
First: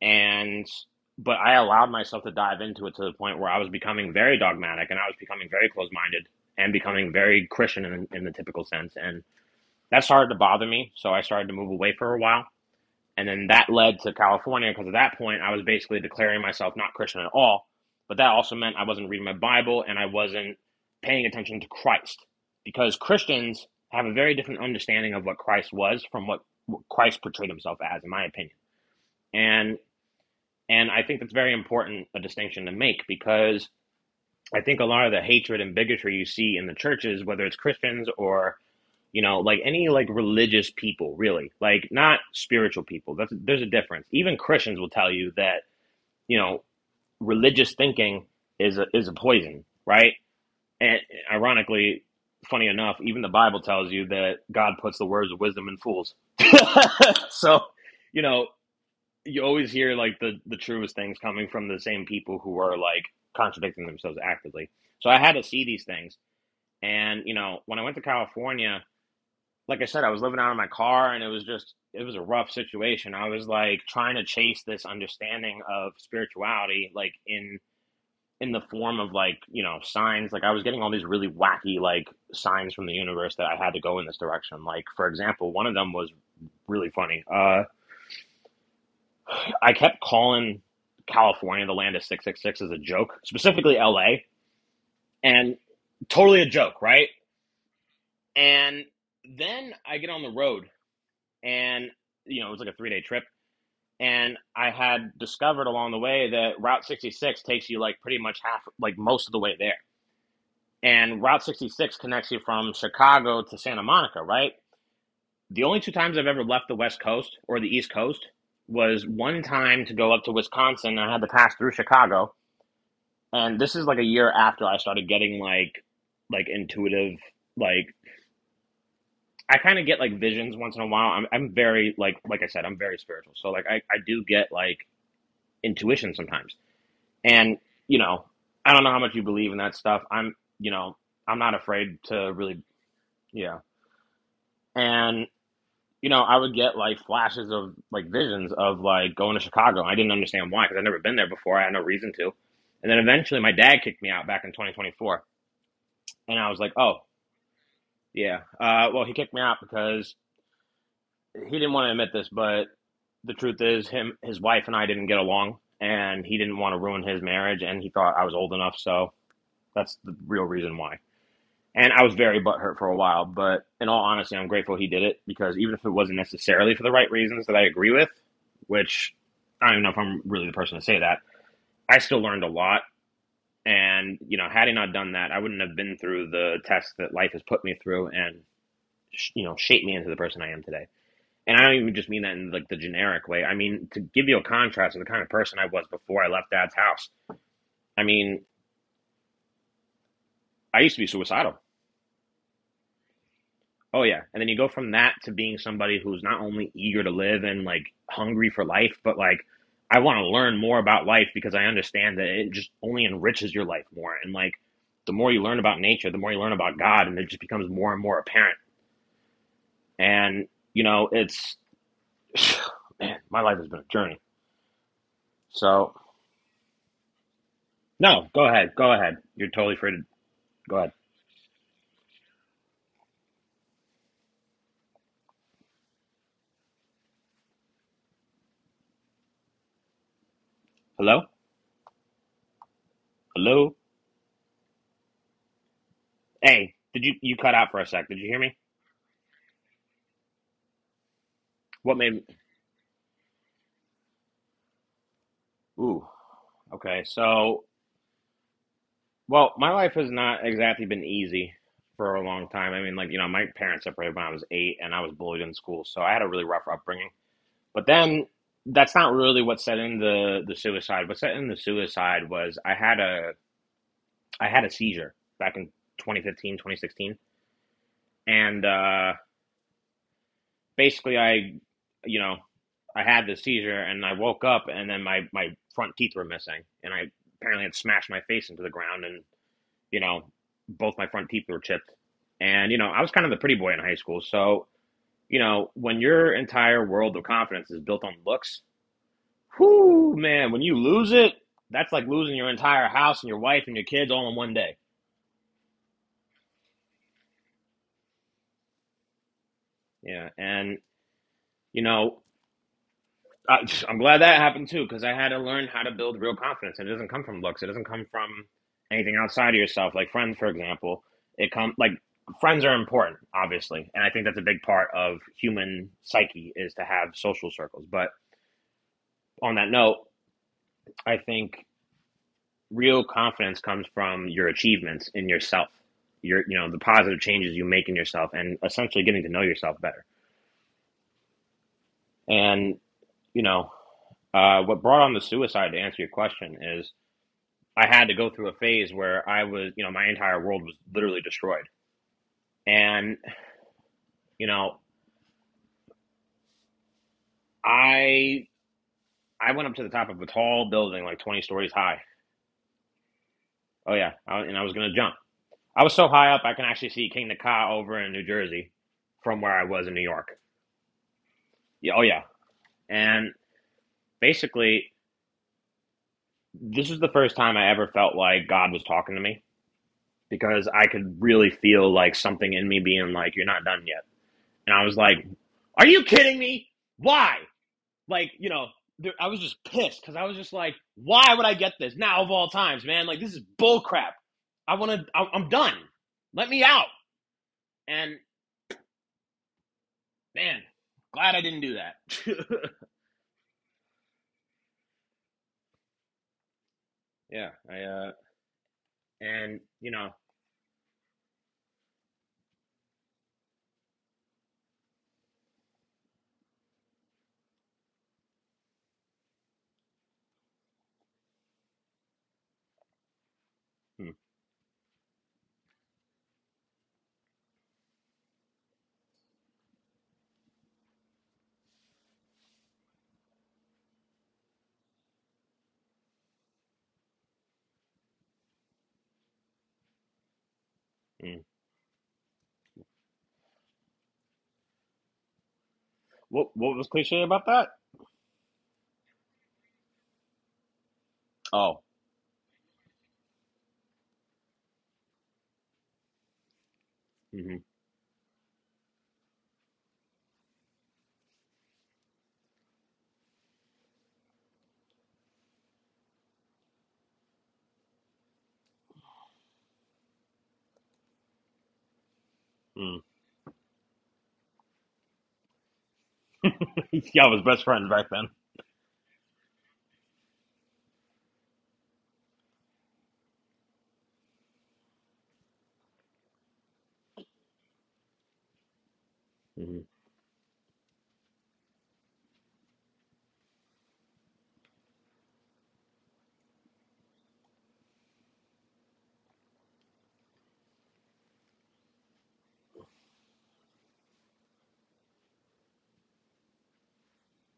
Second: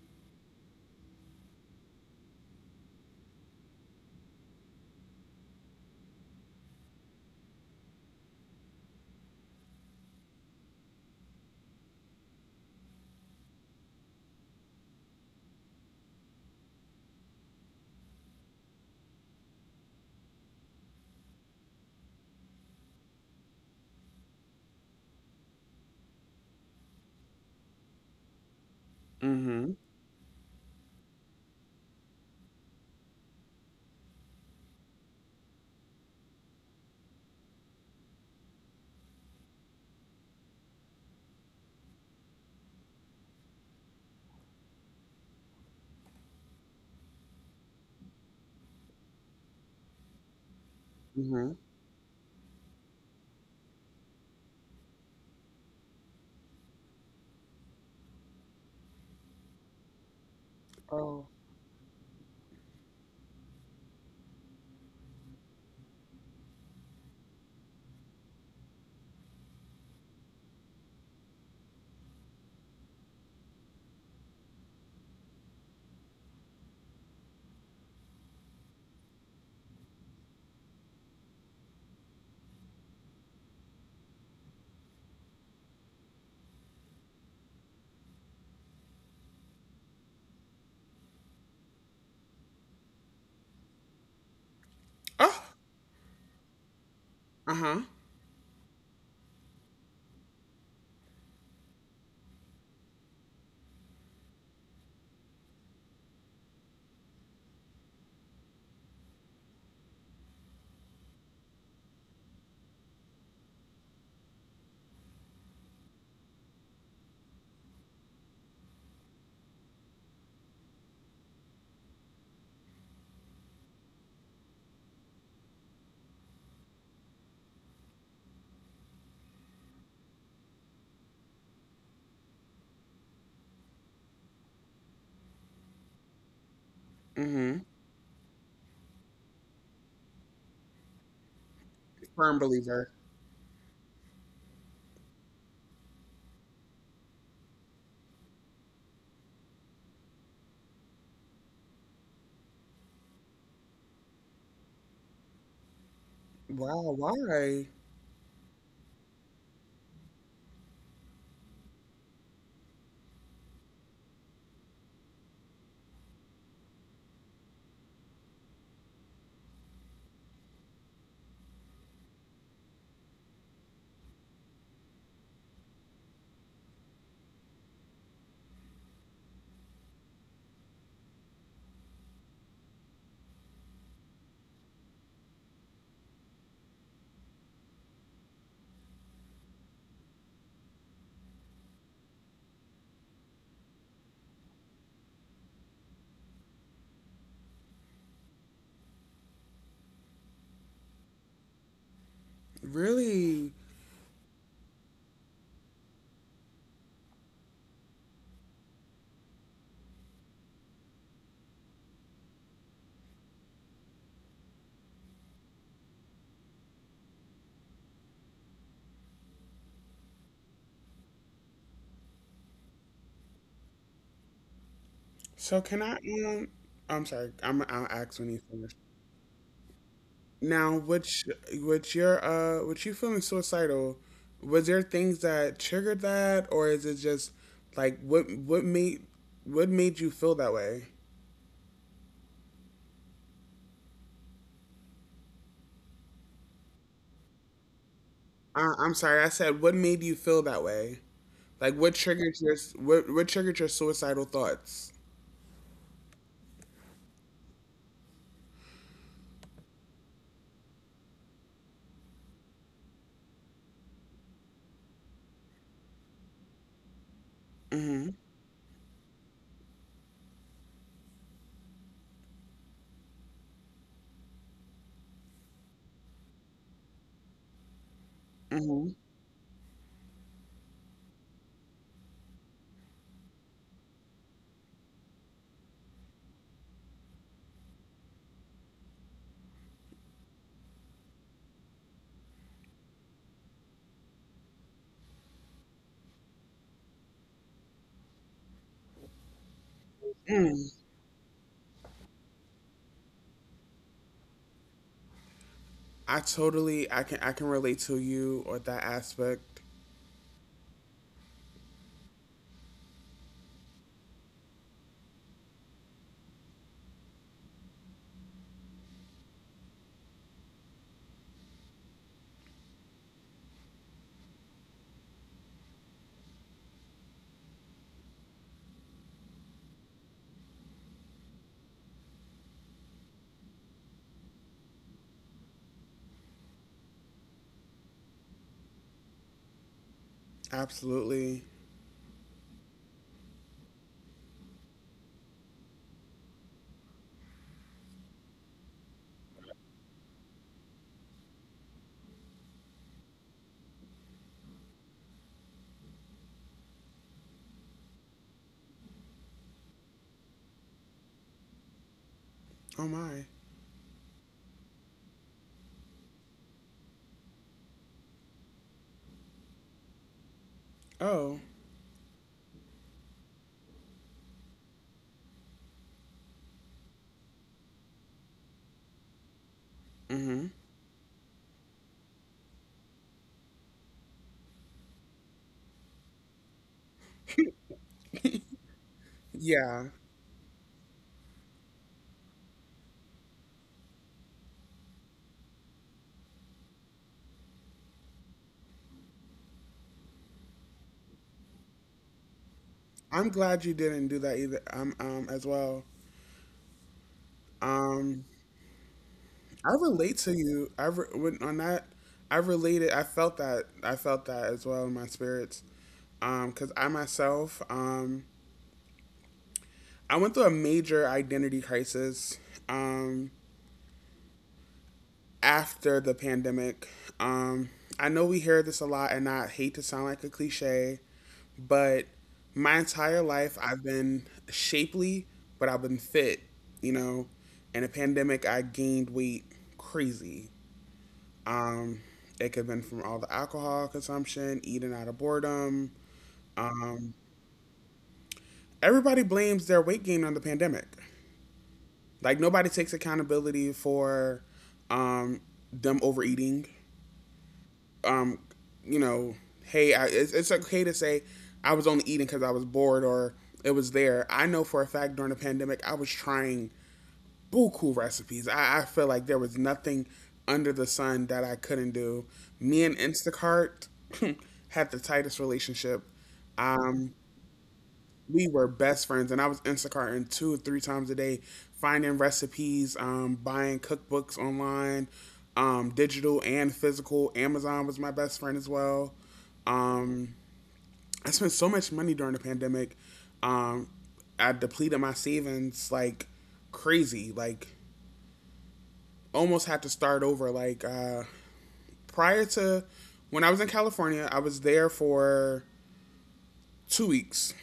[SPEAKER 2] And but I allowed myself to dive into it to the point where I was becoming very dogmatic and I was becoming very close minded, and becoming very Christian in the typical sense. And that started to bother me. So I started to move away for a while, and then that led to California because at that point I was basically declaring myself not Christian at all. But that also meant I wasn't reading my Bible, and I wasn't paying attention to Christ, because Christians have a very different understanding of what Christ was from what Christ portrayed himself as, in my opinion.
[SPEAKER 1] Mhm,
[SPEAKER 2] And and I think that's very important a distinction to make, because I think a lot of the hatred and bigotry you see in the churches, whether it's Christians or, you know, like any, like religious people, really, like not spiritual people, that's, there's a difference. Even Christians will tell you that, you know, religious thinking is a poison, right? And
[SPEAKER 1] mhm.
[SPEAKER 2] ironically, funny enough, even the Bible tells you that God puts the words of wisdom in fools so, you know, you always hear like the truest things coming from the same people who are like contradicting themselves actively. So I had to see these things. And you know, when I went to California, like I said, I was living out of my car and it was just, it was a rough situation. I was like trying to chase this understanding of spirituality, like in the form of, like, you know, signs. Like I was getting all these really wacky like signs from the universe that I had to go in this direction. Like, for example, one of them was really funny. I kept calling California the land of 666 as a joke, specifically LA,
[SPEAKER 1] Oh!
[SPEAKER 2] and totally a joke, right?
[SPEAKER 1] Uh-huh,
[SPEAKER 2] And then I get on the road and, you know, it was like a 3 day trip. And I had discovered along the way that Route 66 takes you like pretty much half, like most of the way there. And Route 66 connects you from Chicago to Santa Monica, right? The only two times I've ever left the West Coast or the East Coast was one time to go up to Wisconsin. I had to pass through Chicago. And this is like a year after I started getting like intuitive, like, I kind of get like visions once in a while. I'm very, like I said, I'm very spiritual. So, like, I do get like intuition sometimes. And,
[SPEAKER 1] mhm.
[SPEAKER 2] you know, I don't know how much you believe in that stuff. I'm not afraid to
[SPEAKER 1] Firm
[SPEAKER 2] really,
[SPEAKER 1] believer.
[SPEAKER 2] yeah. And, you know, I would get like flashes of like visions of like going to Chicago. I didn't understand why because I'd never been there before. I had no reason to. And then eventually my dad kicked me out back in 2024. And I was like,
[SPEAKER 1] Wow,
[SPEAKER 2] oh,
[SPEAKER 1] why?
[SPEAKER 2] yeah. Well, he kicked me out because he didn't want to admit this, but the truth is him his wife and I didn't get along, and he didn't want to ruin his marriage, and he thought I was old enough, so that's the real reason why. And I was very butthurt for a while, but in all honesty, I'm grateful he did it, because even if it wasn't necessarily for the right reasons that I agree with, which I don't even know if I'm really the person to say that, I still learned a lot. And, you know, had he not done that, I wouldn't have been through the tests that life has put me through, and, you know, shaped me into the person I am today. And I don't even just mean that in like the generic way. I mean, to give you a contrast of the kind of person I was before I left dad's house, I mean, I used to be suicidal.
[SPEAKER 1] Really?
[SPEAKER 2] Oh yeah, and then you go from that to being somebody who's not only eager to live and like hungry for life, but like I want to learn more about life because I understand that it just only enriches your life more. And like the more you learn about nature, the more you learn about God, and it just becomes more and more apparent. And you know, it's man, my life has been a journey.
[SPEAKER 1] So can
[SPEAKER 2] So
[SPEAKER 1] I, um I'm sorry, I'll ask
[SPEAKER 2] no,
[SPEAKER 1] when you
[SPEAKER 2] go
[SPEAKER 1] finish.
[SPEAKER 2] ahead, go ahead. You're totally free to
[SPEAKER 1] Now,
[SPEAKER 2] go ahead.
[SPEAKER 1] which you feeling suicidal, was there things that triggered that or is it just like what made you feel that way?
[SPEAKER 2] Hello, hello. Hey, did you cut out for a sec? Did you hear me?
[SPEAKER 1] I'm sorry, I said what made you feel that way? Like
[SPEAKER 2] What made?
[SPEAKER 1] what triggered your suicidal thoughts?
[SPEAKER 2] Ooh. Okay, so, well, my life has not exactly been easy for a long time. I mean, like, you know, my parents separated when I was 8 and I was bullied in school, so I had a really rough upbringing. But then that's not really what set in the suicide. What set in the suicide was I had a seizure back in 2015 2016, and basically you know, I had the seizure and I woke up and then my front teeth were missing and I apparently had smashed my face into the ground and you know, both my front teeth were chipped. And, you know, I was kind of the pretty boy in high school. So, you know, when your entire world of confidence is built on looks, whoo, man, when you lose it, that's like losing your entire house and your wife and your kids all in one day.
[SPEAKER 1] I can relate to you or that aspect.
[SPEAKER 2] Yeah. And, you know, I'm glad that happened too, because I had to learn how to build real confidence. And it doesn't come from looks. It doesn't come from anything outside of yourself. Like friends, for example, it come like friends are important, obviously, and I think that's a big part of human psyche is to have social circles. But on that note, I think real confidence comes from your achievements in yourself. The positive changes you make in yourself, and essentially getting to know yourself better.
[SPEAKER 1] Absolutely.
[SPEAKER 2] And you know, what brought on the suicide to answer your question is I had to go through a phase where I was, you know, my entire world was literally destroyed. And, you know, I I went up to the top of a tall building, like 20 stories high.
[SPEAKER 1] Oh my.
[SPEAKER 2] Oh yeah, I, and I was gonna jump. I was so high up, I can actually see King Ka over in New Jersey from where I was in New York.
[SPEAKER 1] Oh.
[SPEAKER 2] Yeah, oh yeah. And basically, this was the first time I ever felt like God was talking to me
[SPEAKER 1] Mhm.
[SPEAKER 2] because I could really feel like something in me being like, "You're not done yet." And I was like, "Are you kidding me? Why? like you know there, I was just
[SPEAKER 1] Yeah.
[SPEAKER 2] pissed because I was just like, why would I get this now of all times, man? Like, this is bull crap. I want to, I'm done. Let me out." And, man, glad I didn't do that.
[SPEAKER 1] I'm glad you didn't do that either. As well.
[SPEAKER 2] Yeah, I
[SPEAKER 1] Um
[SPEAKER 2] and
[SPEAKER 1] I
[SPEAKER 2] you know,
[SPEAKER 1] relate to you. When on that I related. I felt that as well in my spirits. Cuz I myself, I went through a major identity crisis. Um
[SPEAKER 2] hmm,
[SPEAKER 1] After the pandemic. Um, I know we hear this a lot, and I hate to sound like a cliche, but my entire life I've been shapely, but I've been fit, you know. In a pandemic, I gained weight crazy.
[SPEAKER 2] hmm.
[SPEAKER 1] Um, it could have been from all the alcohol consumption, eating out of boredom.
[SPEAKER 2] What was
[SPEAKER 1] Um,
[SPEAKER 2] cliche about that?
[SPEAKER 1] Everybody blames their weight gain on the pandemic.
[SPEAKER 2] Oh.
[SPEAKER 1] Like, nobody takes accountability for um, them overeating,
[SPEAKER 2] mm-hmm,
[SPEAKER 1] um, you know, hey, it's okay to say I was only eating because I was bored or it was there. I know for a fact during the pandemic, I was trying buku recipes. I feel like there was nothing under the sun that I couldn't do. Me
[SPEAKER 2] hmm
[SPEAKER 1] and
[SPEAKER 2] mm.
[SPEAKER 1] Instacart had the tightest relationship. Um,
[SPEAKER 2] Yeah, I was best friends back then.
[SPEAKER 1] we were best friends, and I was Instacarting 2 or 3 times a day, finding recipes, buying cookbooks online, digital and physical. Amazon was my best friend as well.
[SPEAKER 2] hmm
[SPEAKER 1] I spent so much money during the pandemic. Um, I depleted my savings like crazy. Like almost had to start over. Like prior to when I was in California, I was there for 2 weeks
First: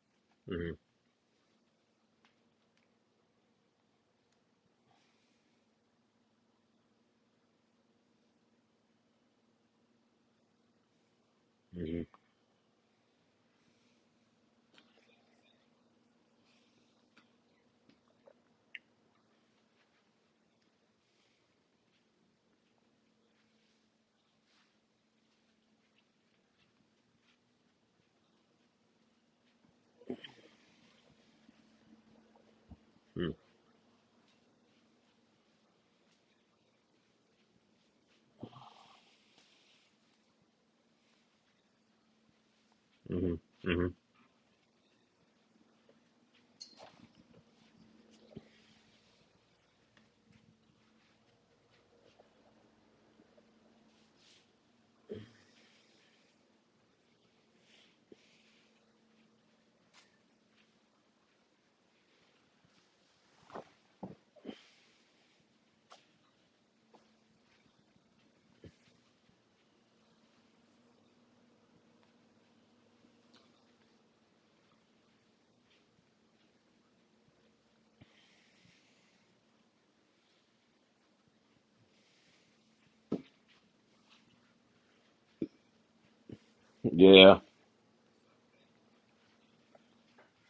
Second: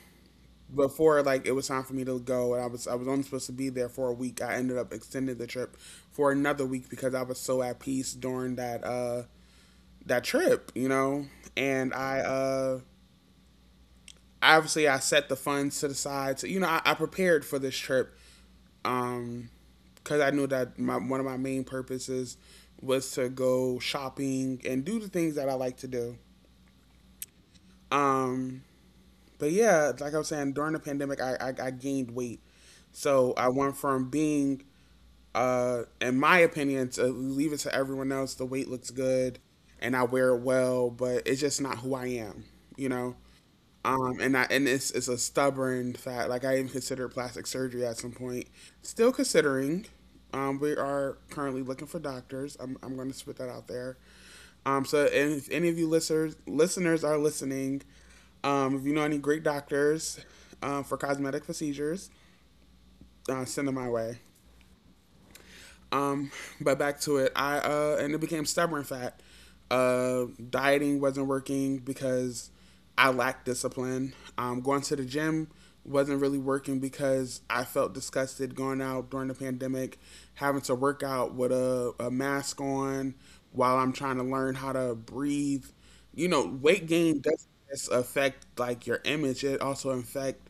[SPEAKER 1] before like it was time for me to go, and I was only supposed to be there for a week. I ended up extending the trip for another week because I was so at peace during that trip, you know? And
[SPEAKER 2] hmm
[SPEAKER 1] I obviously I set the funds to the side. So, you know, I prepared for this trip, um, because I knew that my one of my main purposes was to go shopping and do the things that I like to do. Um, but yeah, like I was saying, during the pandemic, I gained weight.
[SPEAKER 2] hmm
[SPEAKER 1] So I went from being, in my opinion, to leave it to everyone else, the weight looks good and I wear it well, but it's just not who I am, you know?
[SPEAKER 2] hmm hmm
[SPEAKER 1] And and it's a stubborn fact. Like I even considered plastic surgery at some point. Still considering. We are currently looking for doctors. I'm going to spit that out there. So if any of you listeners are listening, if you know any great doctors, for cosmetic procedures, send them my way. Um, but back to it. I And it became stubborn fat. Dieting wasn't working because I lacked discipline. Going to the gym wasn't really working because I felt disgusted going out during the pandemic, having to work out with a mask on while I'm trying to learn how to breathe. You know, weight gain
[SPEAKER 2] yeah,
[SPEAKER 1] doesn't just affect like your image; it also affect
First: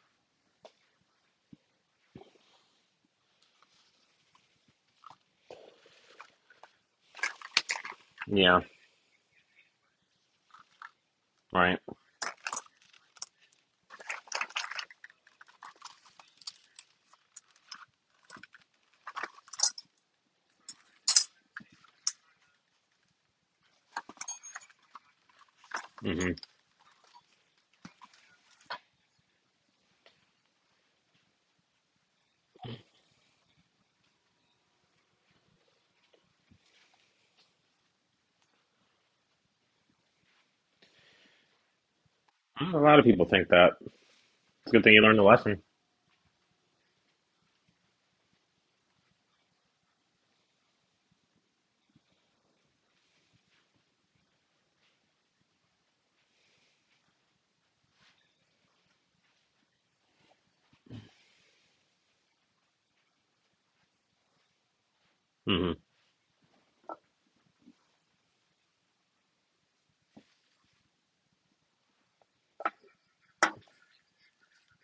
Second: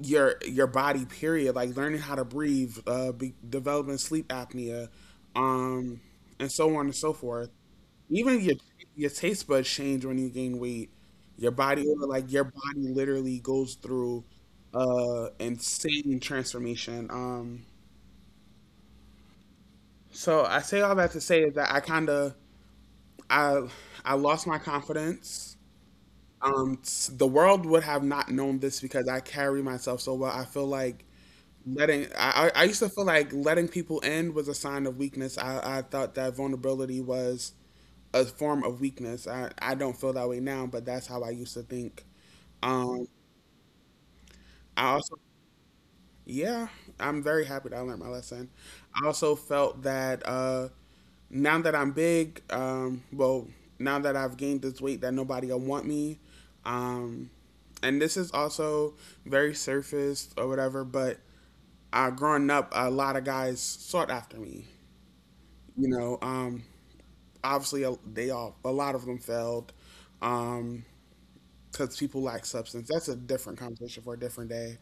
[SPEAKER 1] your body, period. Like learning how to breathe, developing sleep apnea um and so on and so forth. Even your
[SPEAKER 2] yeah.
[SPEAKER 1] your taste buds change when you gain weight. Your
[SPEAKER 2] Right.
[SPEAKER 1] body, like your body literally goes through insane transformation. So I say all that to say is that I kind of i I lost my confidence.
[SPEAKER 2] hmm
[SPEAKER 1] The world would have not known this because I carry myself so well. I feel like, Letting I used to feel like letting people in was a sign of weakness. I thought that vulnerability was a form of weakness. I don't feel that way now, but that's how I used to think.
[SPEAKER 2] a lot of
[SPEAKER 1] Um,
[SPEAKER 2] people think that it's a good
[SPEAKER 1] I
[SPEAKER 2] thing you
[SPEAKER 1] also,
[SPEAKER 2] learned the lesson.
[SPEAKER 1] yeah, I'm very happy that I learned my lesson. I also felt that, now that I'm big, well, now that I've gained this weight, that nobody will want me. Um, and this is also very surface or whatever, but growing up, a lot of guys sought after me. You know, obviously a- they all a lot of them failed, um, because people lack substance. That's a different conversation for a different day.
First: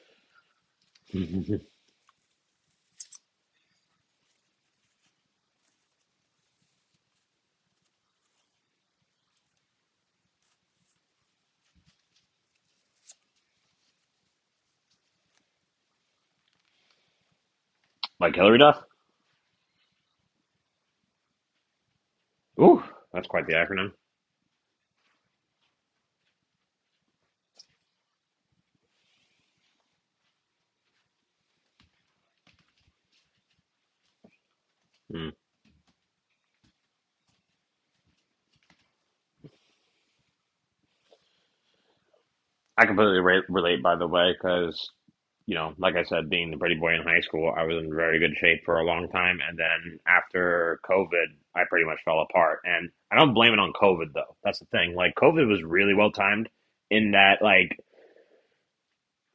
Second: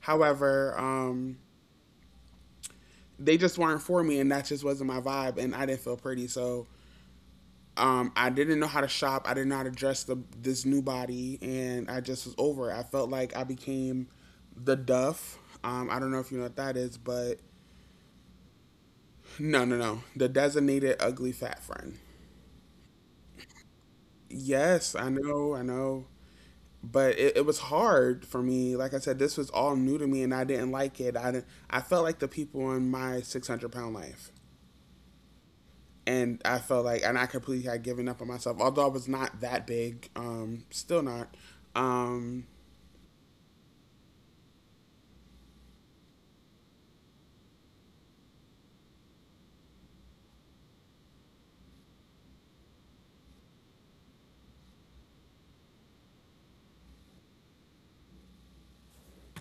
[SPEAKER 1] However,
[SPEAKER 2] hmm
[SPEAKER 1] they just weren't for me, and that just wasn't my vibe, and I didn't feel pretty. So I didn't know how to shop. I didn't know how to dress this new body, and I just was over. It. I felt like I became the Duff. I don't know if you know what that is, but
[SPEAKER 2] Like Hillary Duff?
[SPEAKER 1] no, no, no. The designated ugly fat friend.
[SPEAKER 2] Ooh, that's quite the acronym.
[SPEAKER 1] Yes, I know, I know. But it was hard for me. Like I said, this was all new to me, and I didn't like it. I didn't, I felt like the people in my 600-pound life,
[SPEAKER 2] Mm.
[SPEAKER 1] and and I completely had given up on myself. Although I was not that big, still not. Um,
[SPEAKER 2] I completely relate, by the way, because, you know, like I said, being the pretty boy in high school, I was in very good shape for a long time. And then after COVID, I pretty much fell apart. And I don't blame it on COVID, though. That's the thing. Like, COVID was really well timed in that, like,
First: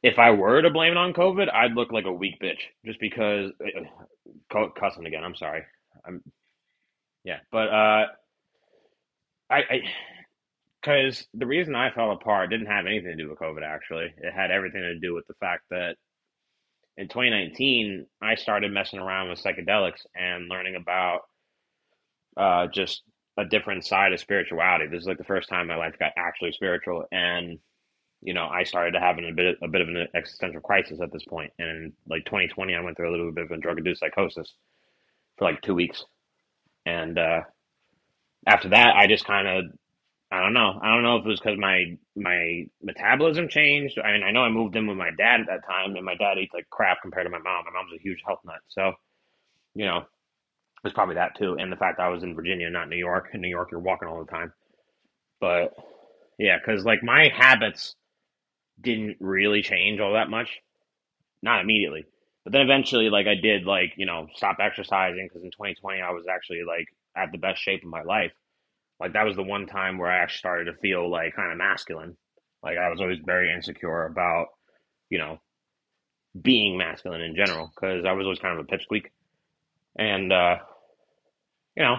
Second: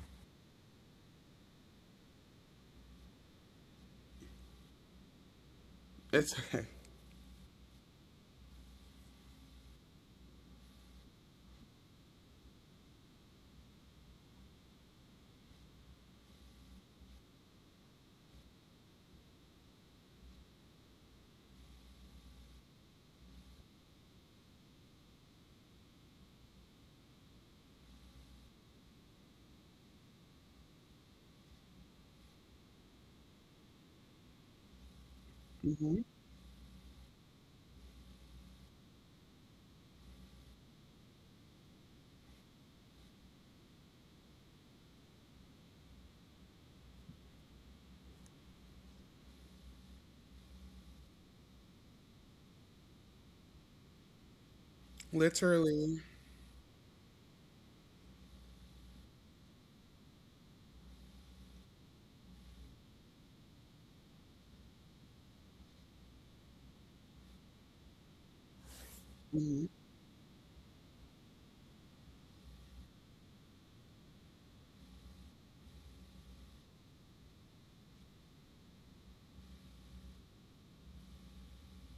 [SPEAKER 2] if I were to blame it on COVID, I'd look like a weak bitch just because. Cussing again, I'm sorry. I'm,
[SPEAKER 1] it's
[SPEAKER 2] yeah, but, I because the reason I fell apart didn't have anything to do with COVID, actually. It had everything to do with the fact that in 2019, I started messing around with psychedelics and learning about just a different side of spirituality. This is like the first time my life got actually spiritual. And, you know, I started to have a bit of an existential crisis at this point. And in like 2020, I went through a little bit of a drug induced psychosis for like two
[SPEAKER 1] Mhm.
[SPEAKER 2] weeks. And after that, I just kind of I don't know. I don't know if it was because my metabolism changed. I mean, I know I moved in with my dad at that time, and my dad eats like crap compared to my mom. My mom's a huge health nut, so you know it was probably that too, and the fact that I was in Virginia, not New York. In New York, you're walking all the time, but
[SPEAKER 1] Literally.
[SPEAKER 2] yeah, because like my habits didn't really change all that much, not immediately, but then eventually, like I did, like you know, stop exercising because in 2020 I was actually like at the best shape of my life. Like that was the
[SPEAKER 1] Hmm.
[SPEAKER 2] one time where I actually started to feel like kind of masculine. Like I was always very insecure about, you know, being masculine in general because I was always kind of a pipsqueak. And, you know,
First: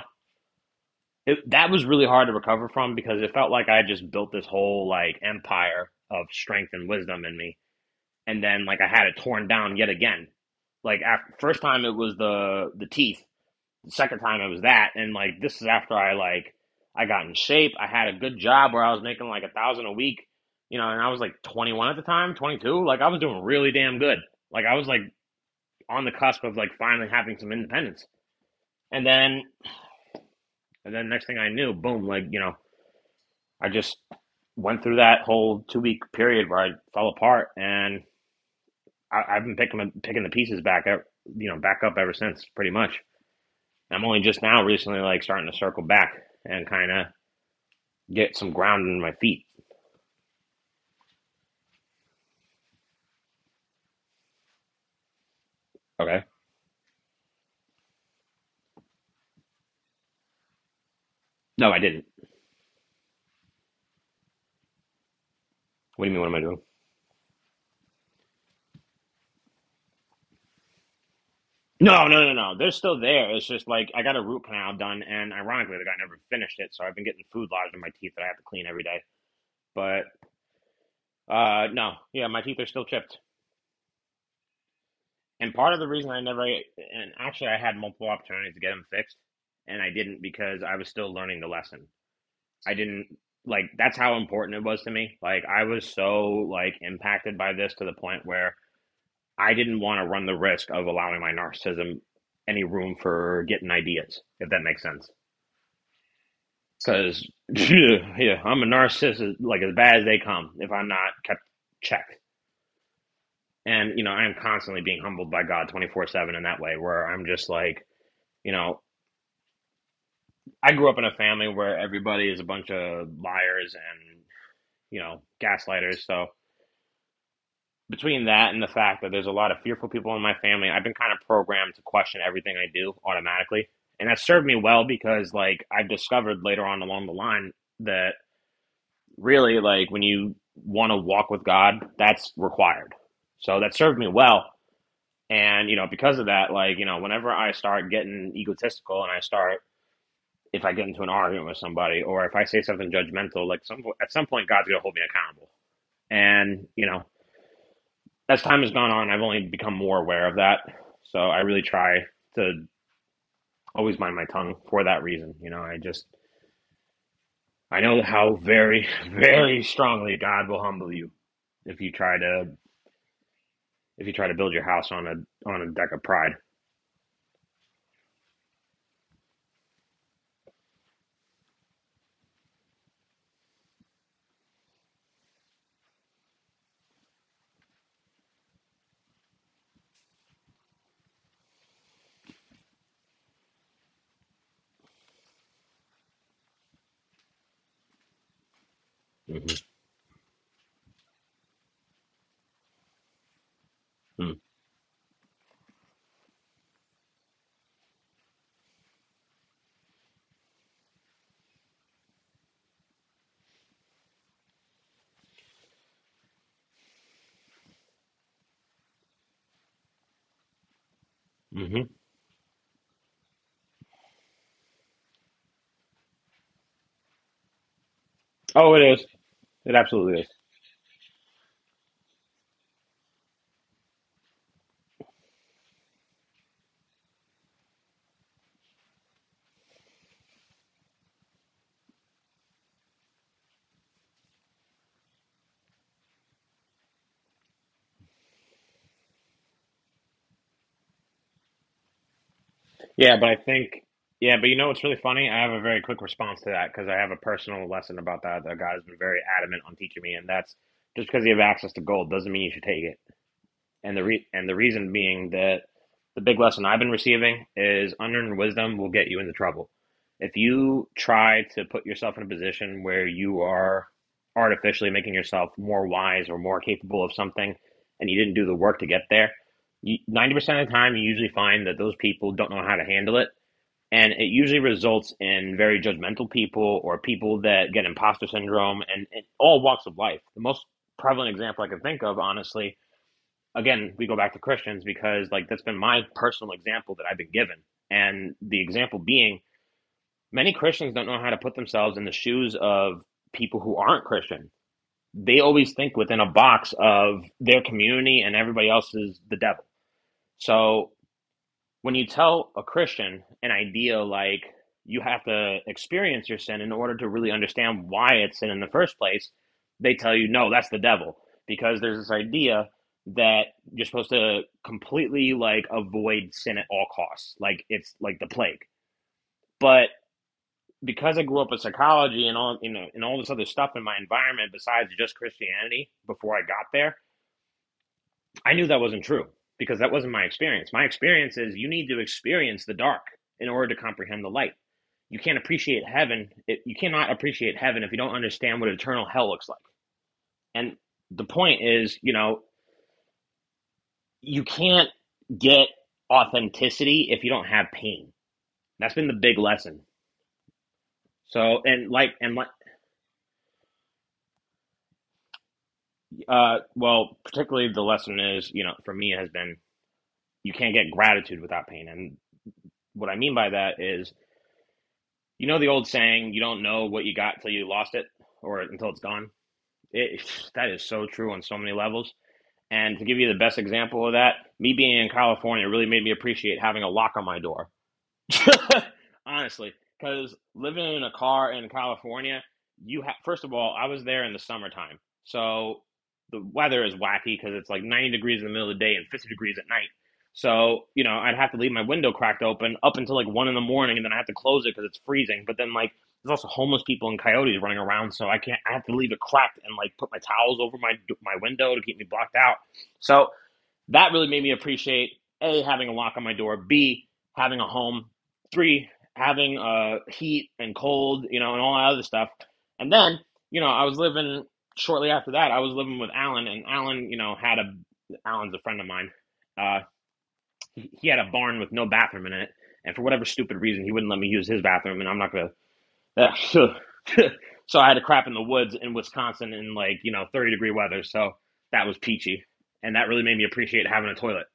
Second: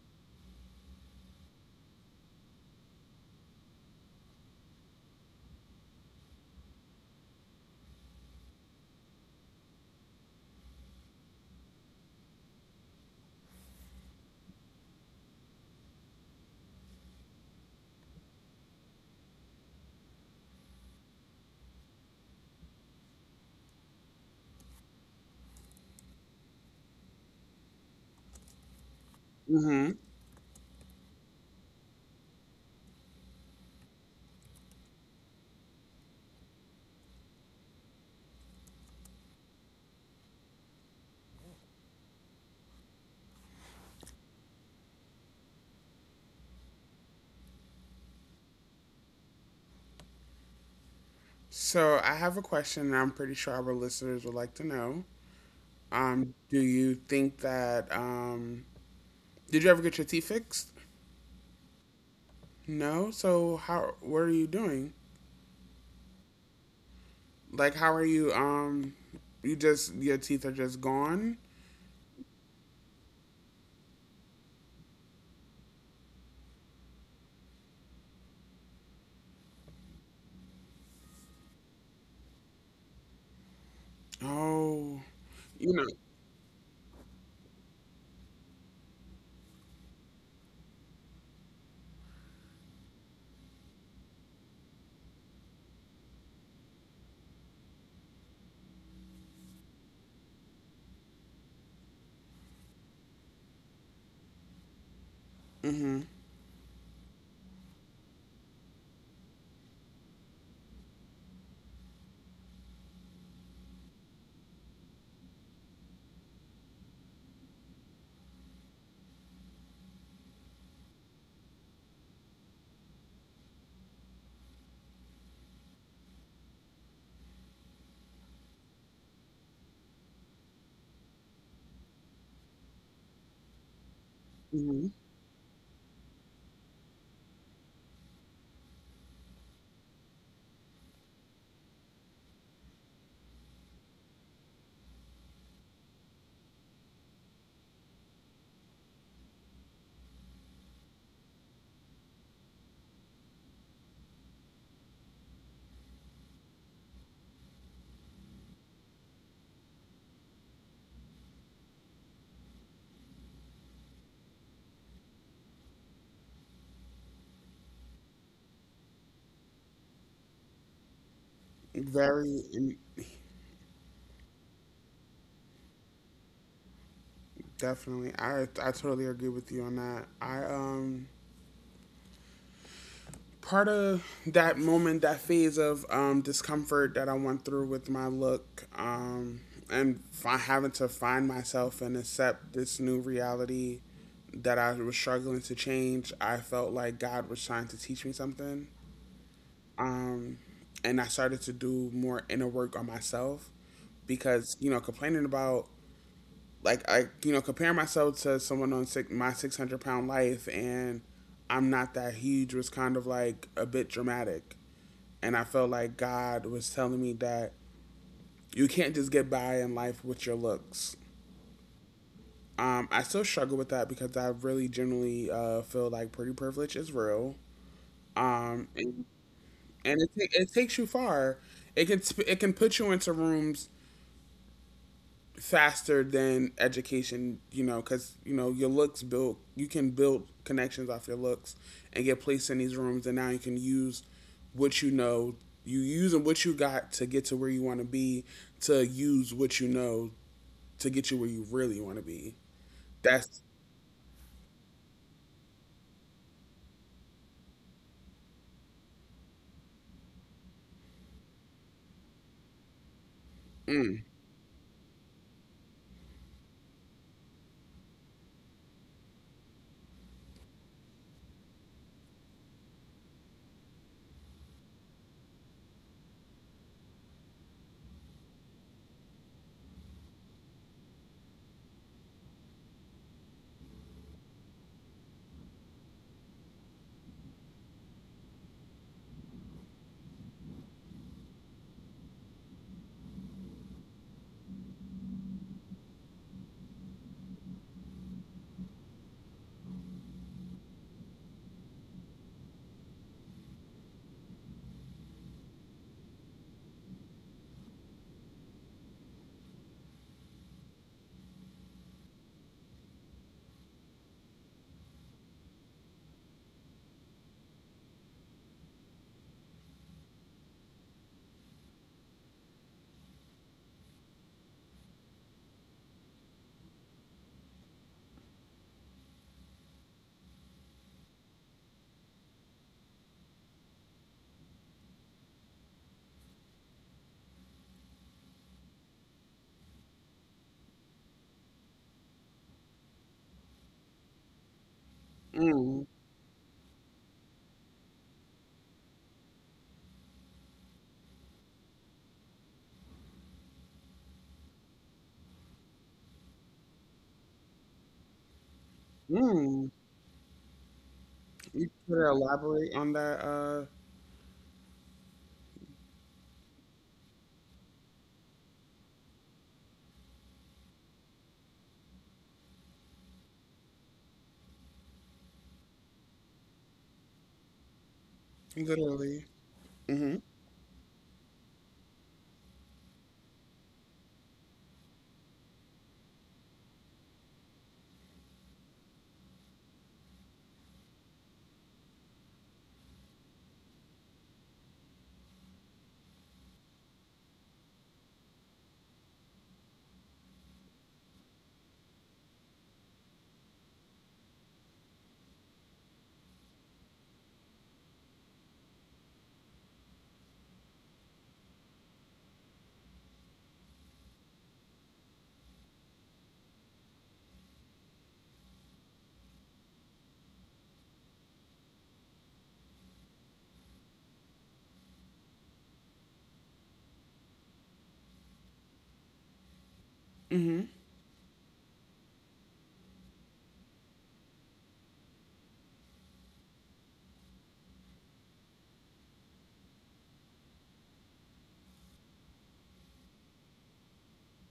[SPEAKER 2] that was really hard to recover from because it felt like I just built this whole like empire of strength and wisdom in me. And then like I had it torn down yet again. Like after, first time it was the teeth. The second time it was that, and like this is after I like I got in shape. I had a good job where I was making like 1,000 a week, you know, and I was like 21 at the time, 22. Like, I was doing really damn good. Like, I was like on the cusp of like finally having some independence. And then
[SPEAKER 1] Hmm.
[SPEAKER 2] and then next thing I knew, boom, like, you know, I just went through that whole 2 week period where I fell apart. And I've been picking the pieces back up, you know, back up ever since, pretty much. I'm only just now recently like starting to circle back and kind of get some ground in my feet.
[SPEAKER 1] So I have a question, and I'm pretty sure our listeners would like to know.
[SPEAKER 2] Okay.
[SPEAKER 1] Do you think that did you ever get your teeth fixed?
[SPEAKER 2] No, I didn't.
[SPEAKER 1] No. So how? What are you doing?
[SPEAKER 2] What do you mean? What am I doing?
[SPEAKER 1] Like, how are you? You just your teeth are just gone.
[SPEAKER 2] No. They're still there. It's just like I got a root canal done, and ironically, the guy never finished it, so I've been getting food lodged in my teeth that I have to clean every day. But no, yeah, my teeth are still chipped,
[SPEAKER 1] Oh,
[SPEAKER 2] and
[SPEAKER 1] you
[SPEAKER 2] part of
[SPEAKER 1] know.
[SPEAKER 2] the reason I never, and actually, I had multiple opportunities to get them fixed, and I didn't because I was still learning the lesson. I didn't like that's how important it was to me. Like I was so like impacted by this to the point where I didn't want to run the risk of allowing my narcissism any room for getting ideas, if that makes sense.
[SPEAKER 1] Mhm.
[SPEAKER 2] Because, yeah, I'm a narcissist, like as bad as they come, if I'm not kept checked. And, you know, I am constantly being humbled by God 24/7 in that way, where I'm just like, you know, I grew up in a family where everybody is a bunch of liars and, you know, gaslighters. So between that and the fact that there's a lot of fearful people in my family, I've been kind of programmed to question everything I do automatically. And that served me
[SPEAKER 1] Mhm.
[SPEAKER 2] well because, like, I've discovered later on along the line that really, like, when you want to walk with God, that's required. So that served me well. And, you know, because of that, like, you know, whenever I start getting egotistical and I start, if I get into an argument with somebody or if I say something judgmental, like, at some point, God's going to hold me accountable. And, you know, as time has gone on, I've only become more aware of that. So I really try to always mind my tongue for that reason. You know, I just I know how very, very strongly God will humble you if you try
[SPEAKER 1] Very
[SPEAKER 2] to
[SPEAKER 1] in-
[SPEAKER 2] if you try to build your house on a deck of pride.
[SPEAKER 1] Definitely. I totally agree with you on that. I Part of that moment, that phase of discomfort that I went through with my look, and having to find myself and accept this new reality that I was struggling to change. I felt like God was trying to teach me something.
[SPEAKER 2] Mm-hmm.
[SPEAKER 1] Um, and I started to do more inner work on myself because, you know, complaining about, like, compare myself to someone on my 600-pound life, and I'm not that huge was kind of like a bit dramatic. And I felt like God was telling me that you can't just get by in life with your looks.
[SPEAKER 2] Mm-hmm.
[SPEAKER 1] I still struggle with that because I really generally feel like pretty privilege is real. Um,
[SPEAKER 2] Oh, it is. It
[SPEAKER 1] and
[SPEAKER 2] absolutely is.
[SPEAKER 1] it takes you far. It can put you into rooms faster than education, you know, because you know your looks build. You can build connections off your looks and get placed in these rooms, and now you can use what you know. You using what you got to get to where you want to be. To use what you know to get you where you really want to be.
[SPEAKER 2] Yeah, but I
[SPEAKER 1] That's
[SPEAKER 2] think yeah, but you know what's really funny? I have a very quick response to that because I have a personal lesson about that that God has been very adamant on teaching me, and that's just because you have access to gold doesn't mean you should take it. And the and the reason being that the big lesson I've been receiving is unearned wisdom will get you into trouble. If you try to put yourself in a position where you are artificially making yourself more wise or more capable of something, and you didn't do the work to get there, you, 90% of the time you usually find that those people don't know how to handle it, and it usually results in very judgmental people or people that get imposter syndrome, and all walks of life. The most prevalent example I can think of, honestly, again, we go back to Christians because like that's been my personal example that I've been given. And the example being many Christians don't know how to put themselves in the shoes of people who aren't Christian. They always think within a box of their community and everybody else is the devil. So when you tell a Christian an idea like you have to experience your sin in order to really understand why it's sin in the first place, they tell you, no, that's the devil. Because there's this idea that you're supposed to completely like avoid sin at all costs. Like it's like the plague. But because I grew up with psychology and all you know and all this other stuff in my environment besides just Christianity before I got there, I knew that wasn't true because that wasn't my experience. My experience is you need to experience the dark in order to comprehend the light. You can't appreciate
[SPEAKER 1] Mm,
[SPEAKER 2] heaven. You cannot appreciate heaven if you don't understand what eternal hell looks like. And the point is, you know, you can't get authenticity if you don't have pain. That's been the big
[SPEAKER 1] mm.
[SPEAKER 2] lesson. So,
[SPEAKER 1] You
[SPEAKER 2] and
[SPEAKER 1] could
[SPEAKER 2] like, and like,
[SPEAKER 1] elaborate on that.
[SPEAKER 2] well, particularly the lesson is, you know, for me has been you can't get gratitude without pain. And what I mean by that is you know the old saying, you don't know what you got till you lost it or until it's
[SPEAKER 1] Literally.
[SPEAKER 2] gone?
[SPEAKER 1] Mm-hmm.
[SPEAKER 2] It, that is so true on so many levels. And to give you the best example of that, me being in California really made me appreciate having a lock on my door. Honestly, because living in a car in California, you have, first of all, I was there in the summertime, so the weather is wacky because it's like 90 degrees in the middle of the day and 50 degrees at night. So you know, I'd have to leave my window cracked open up until like one in the morning, and then I have to close it because it's freezing. But then like there's also homeless people and coyotes running around, so I can't. I have to leave it cracked and like put my towels over my window to keep me blocked out. So that really made me appreciate a, having a lock on my door, b, having a home, three, having heat and cold, you know, and all that other stuff. And then you know, I was living shortly after that I was living with Alan, and alan you know had a Alan's a friend of mine. uh
[SPEAKER 1] Mm-hmm.
[SPEAKER 2] he had a barn with no bathroom in it, and for whatever stupid reason he wouldn't let me use his bathroom, and I'm not gonna. So I had to crap in the woods in Wisconsin in like, you know, 30-degree weather, so that was peachy. And that really made me appreciate having a toilet.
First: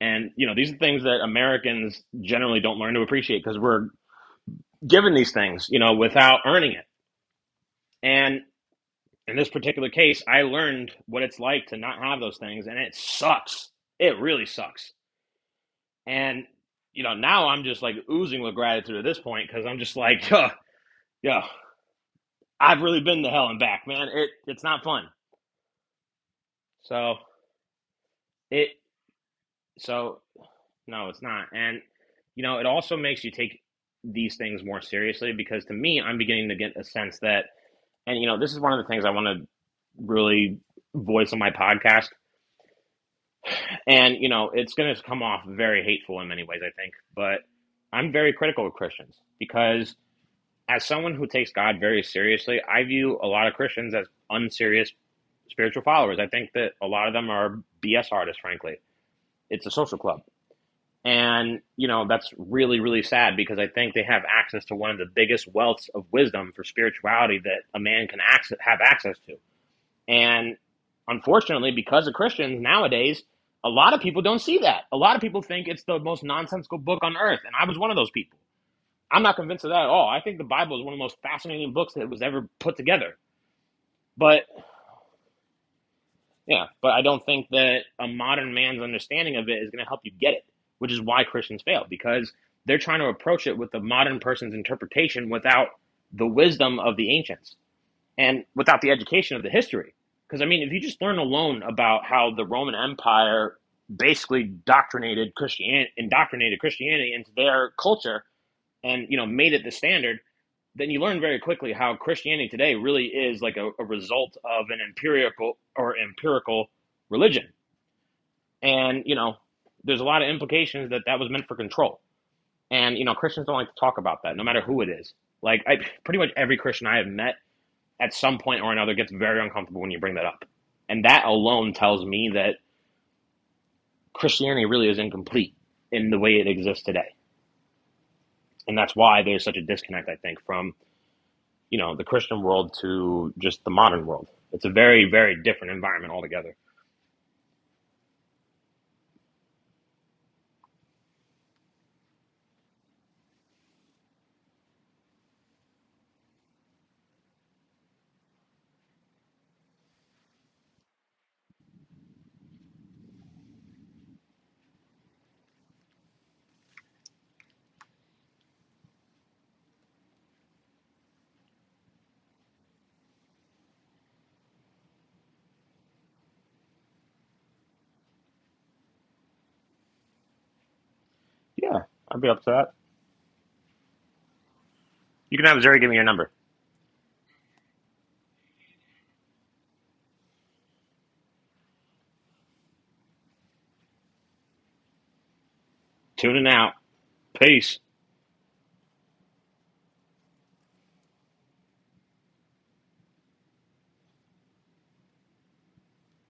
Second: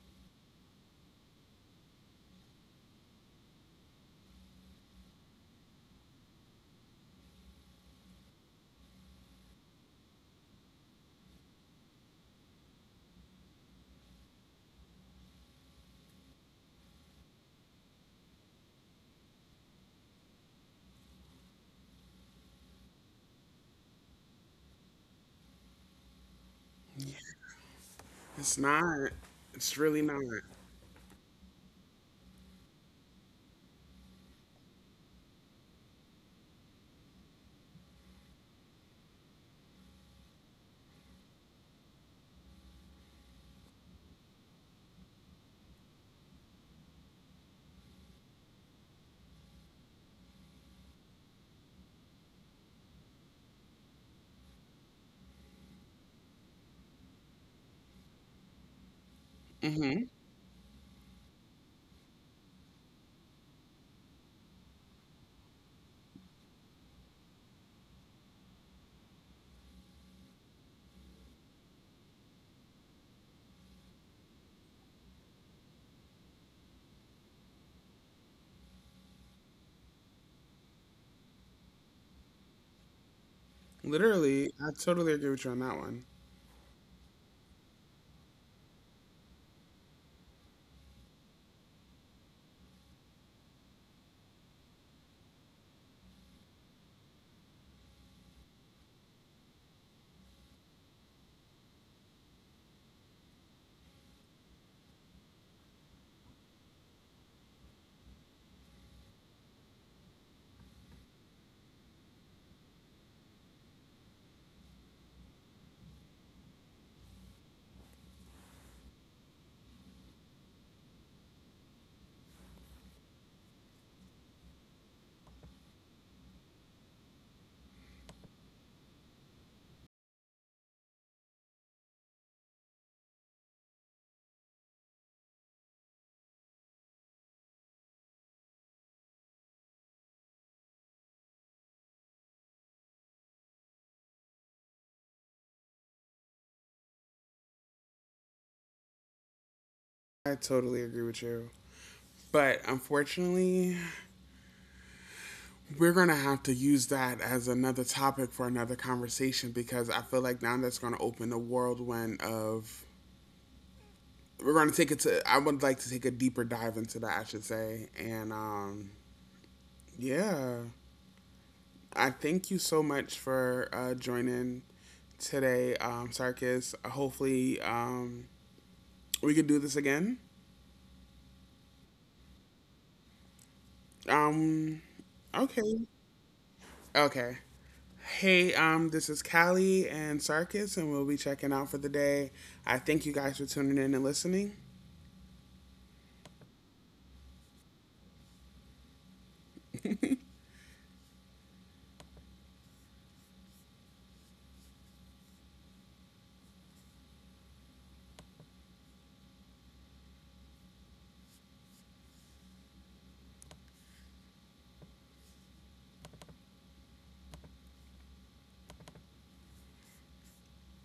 [SPEAKER 2] And you know, these are things that Americans generally don't learn to appreciate because we're given these things, you know, without earning it. And in this particular case, I learned what it's like to not have those things, and it sucks. It really sucks. And you know, now I'm just like oozing with gratitude at this point because I'm just like, huh, yeah, I've really been to hell and back, man. It's not fun. So
[SPEAKER 1] It's
[SPEAKER 2] it
[SPEAKER 1] not. It's really not.
[SPEAKER 2] so No, it's not. And you know, it also makes you take these things more seriously because to me, I'm beginning to get a sense that. And you know, this is one of the things I want to really voice on my podcast. And you know, it's going to come off very hateful in many ways, I think, but I'm very critical of Christians because as someone who takes God very seriously, I view a lot of Christians as unserious spiritual followers. I think that a lot of them are BS artists, frankly. It's a social
[SPEAKER 1] Hmm.
[SPEAKER 2] club. And, you know, that's really, really sad because I think they have access to one of the biggest wealths of wisdom for spirituality that a man can access, have access to. And unfortunately, because of Christians nowadays, a lot of people don't see that. A lot of people think it's the most nonsensical book on earth, and I was one of those people. I'm not convinced of that at all. I think the Bible is one of the most fascinating books that was ever put together. But
[SPEAKER 1] Literally, I totally agree with you on that one.
[SPEAKER 2] Yeah, but I don't think that a modern man's understanding of it is going to help you get it, which is why Christians fail because they're trying to approach it with the modern person's interpretation without the wisdom of the ancients, and without the education of the history. Because I mean, if you just learn alone about how the Roman Empire basically indoctrinated Christianity into their culture and you know made it the standard, then you learn very quickly how Christianity today really is like a result of an empirical religion. And you know, there's a lot of implications that that was meant for control. And you know, Christians don't like to talk about that, no matter who it is. Like I, Pretty much every Christian I have met at some point or another gets very uncomfortable when you bring that up. And that alone tells me that Christianity really is incomplete in the way it exists today. And that's why there's such a disconnect, I think, from, you know, the Christian world to just the modern world. It's a very, very different environment altogether.
[SPEAKER 1] I totally agree with you. But unfortunately, we're going to have to use that as another topic for another conversation because I feel like now that's going to open a whirlwind of. We're going to take it to. I would like to take a deeper dive into that, I should say. And yeah, I thank you so much for joining today, Sarkis. Hopefully, we could do this again.
[SPEAKER 2] Yeah, I'd be up to that.
[SPEAKER 1] Um,
[SPEAKER 2] You can have Zuri
[SPEAKER 1] okay.
[SPEAKER 2] give me your number.
[SPEAKER 1] Okay. Hey, this is Callie and Sarkis, and we'll be checking out for the day. I thank you guys for tuning in and listening.
[SPEAKER 2] Tuning out. Peace.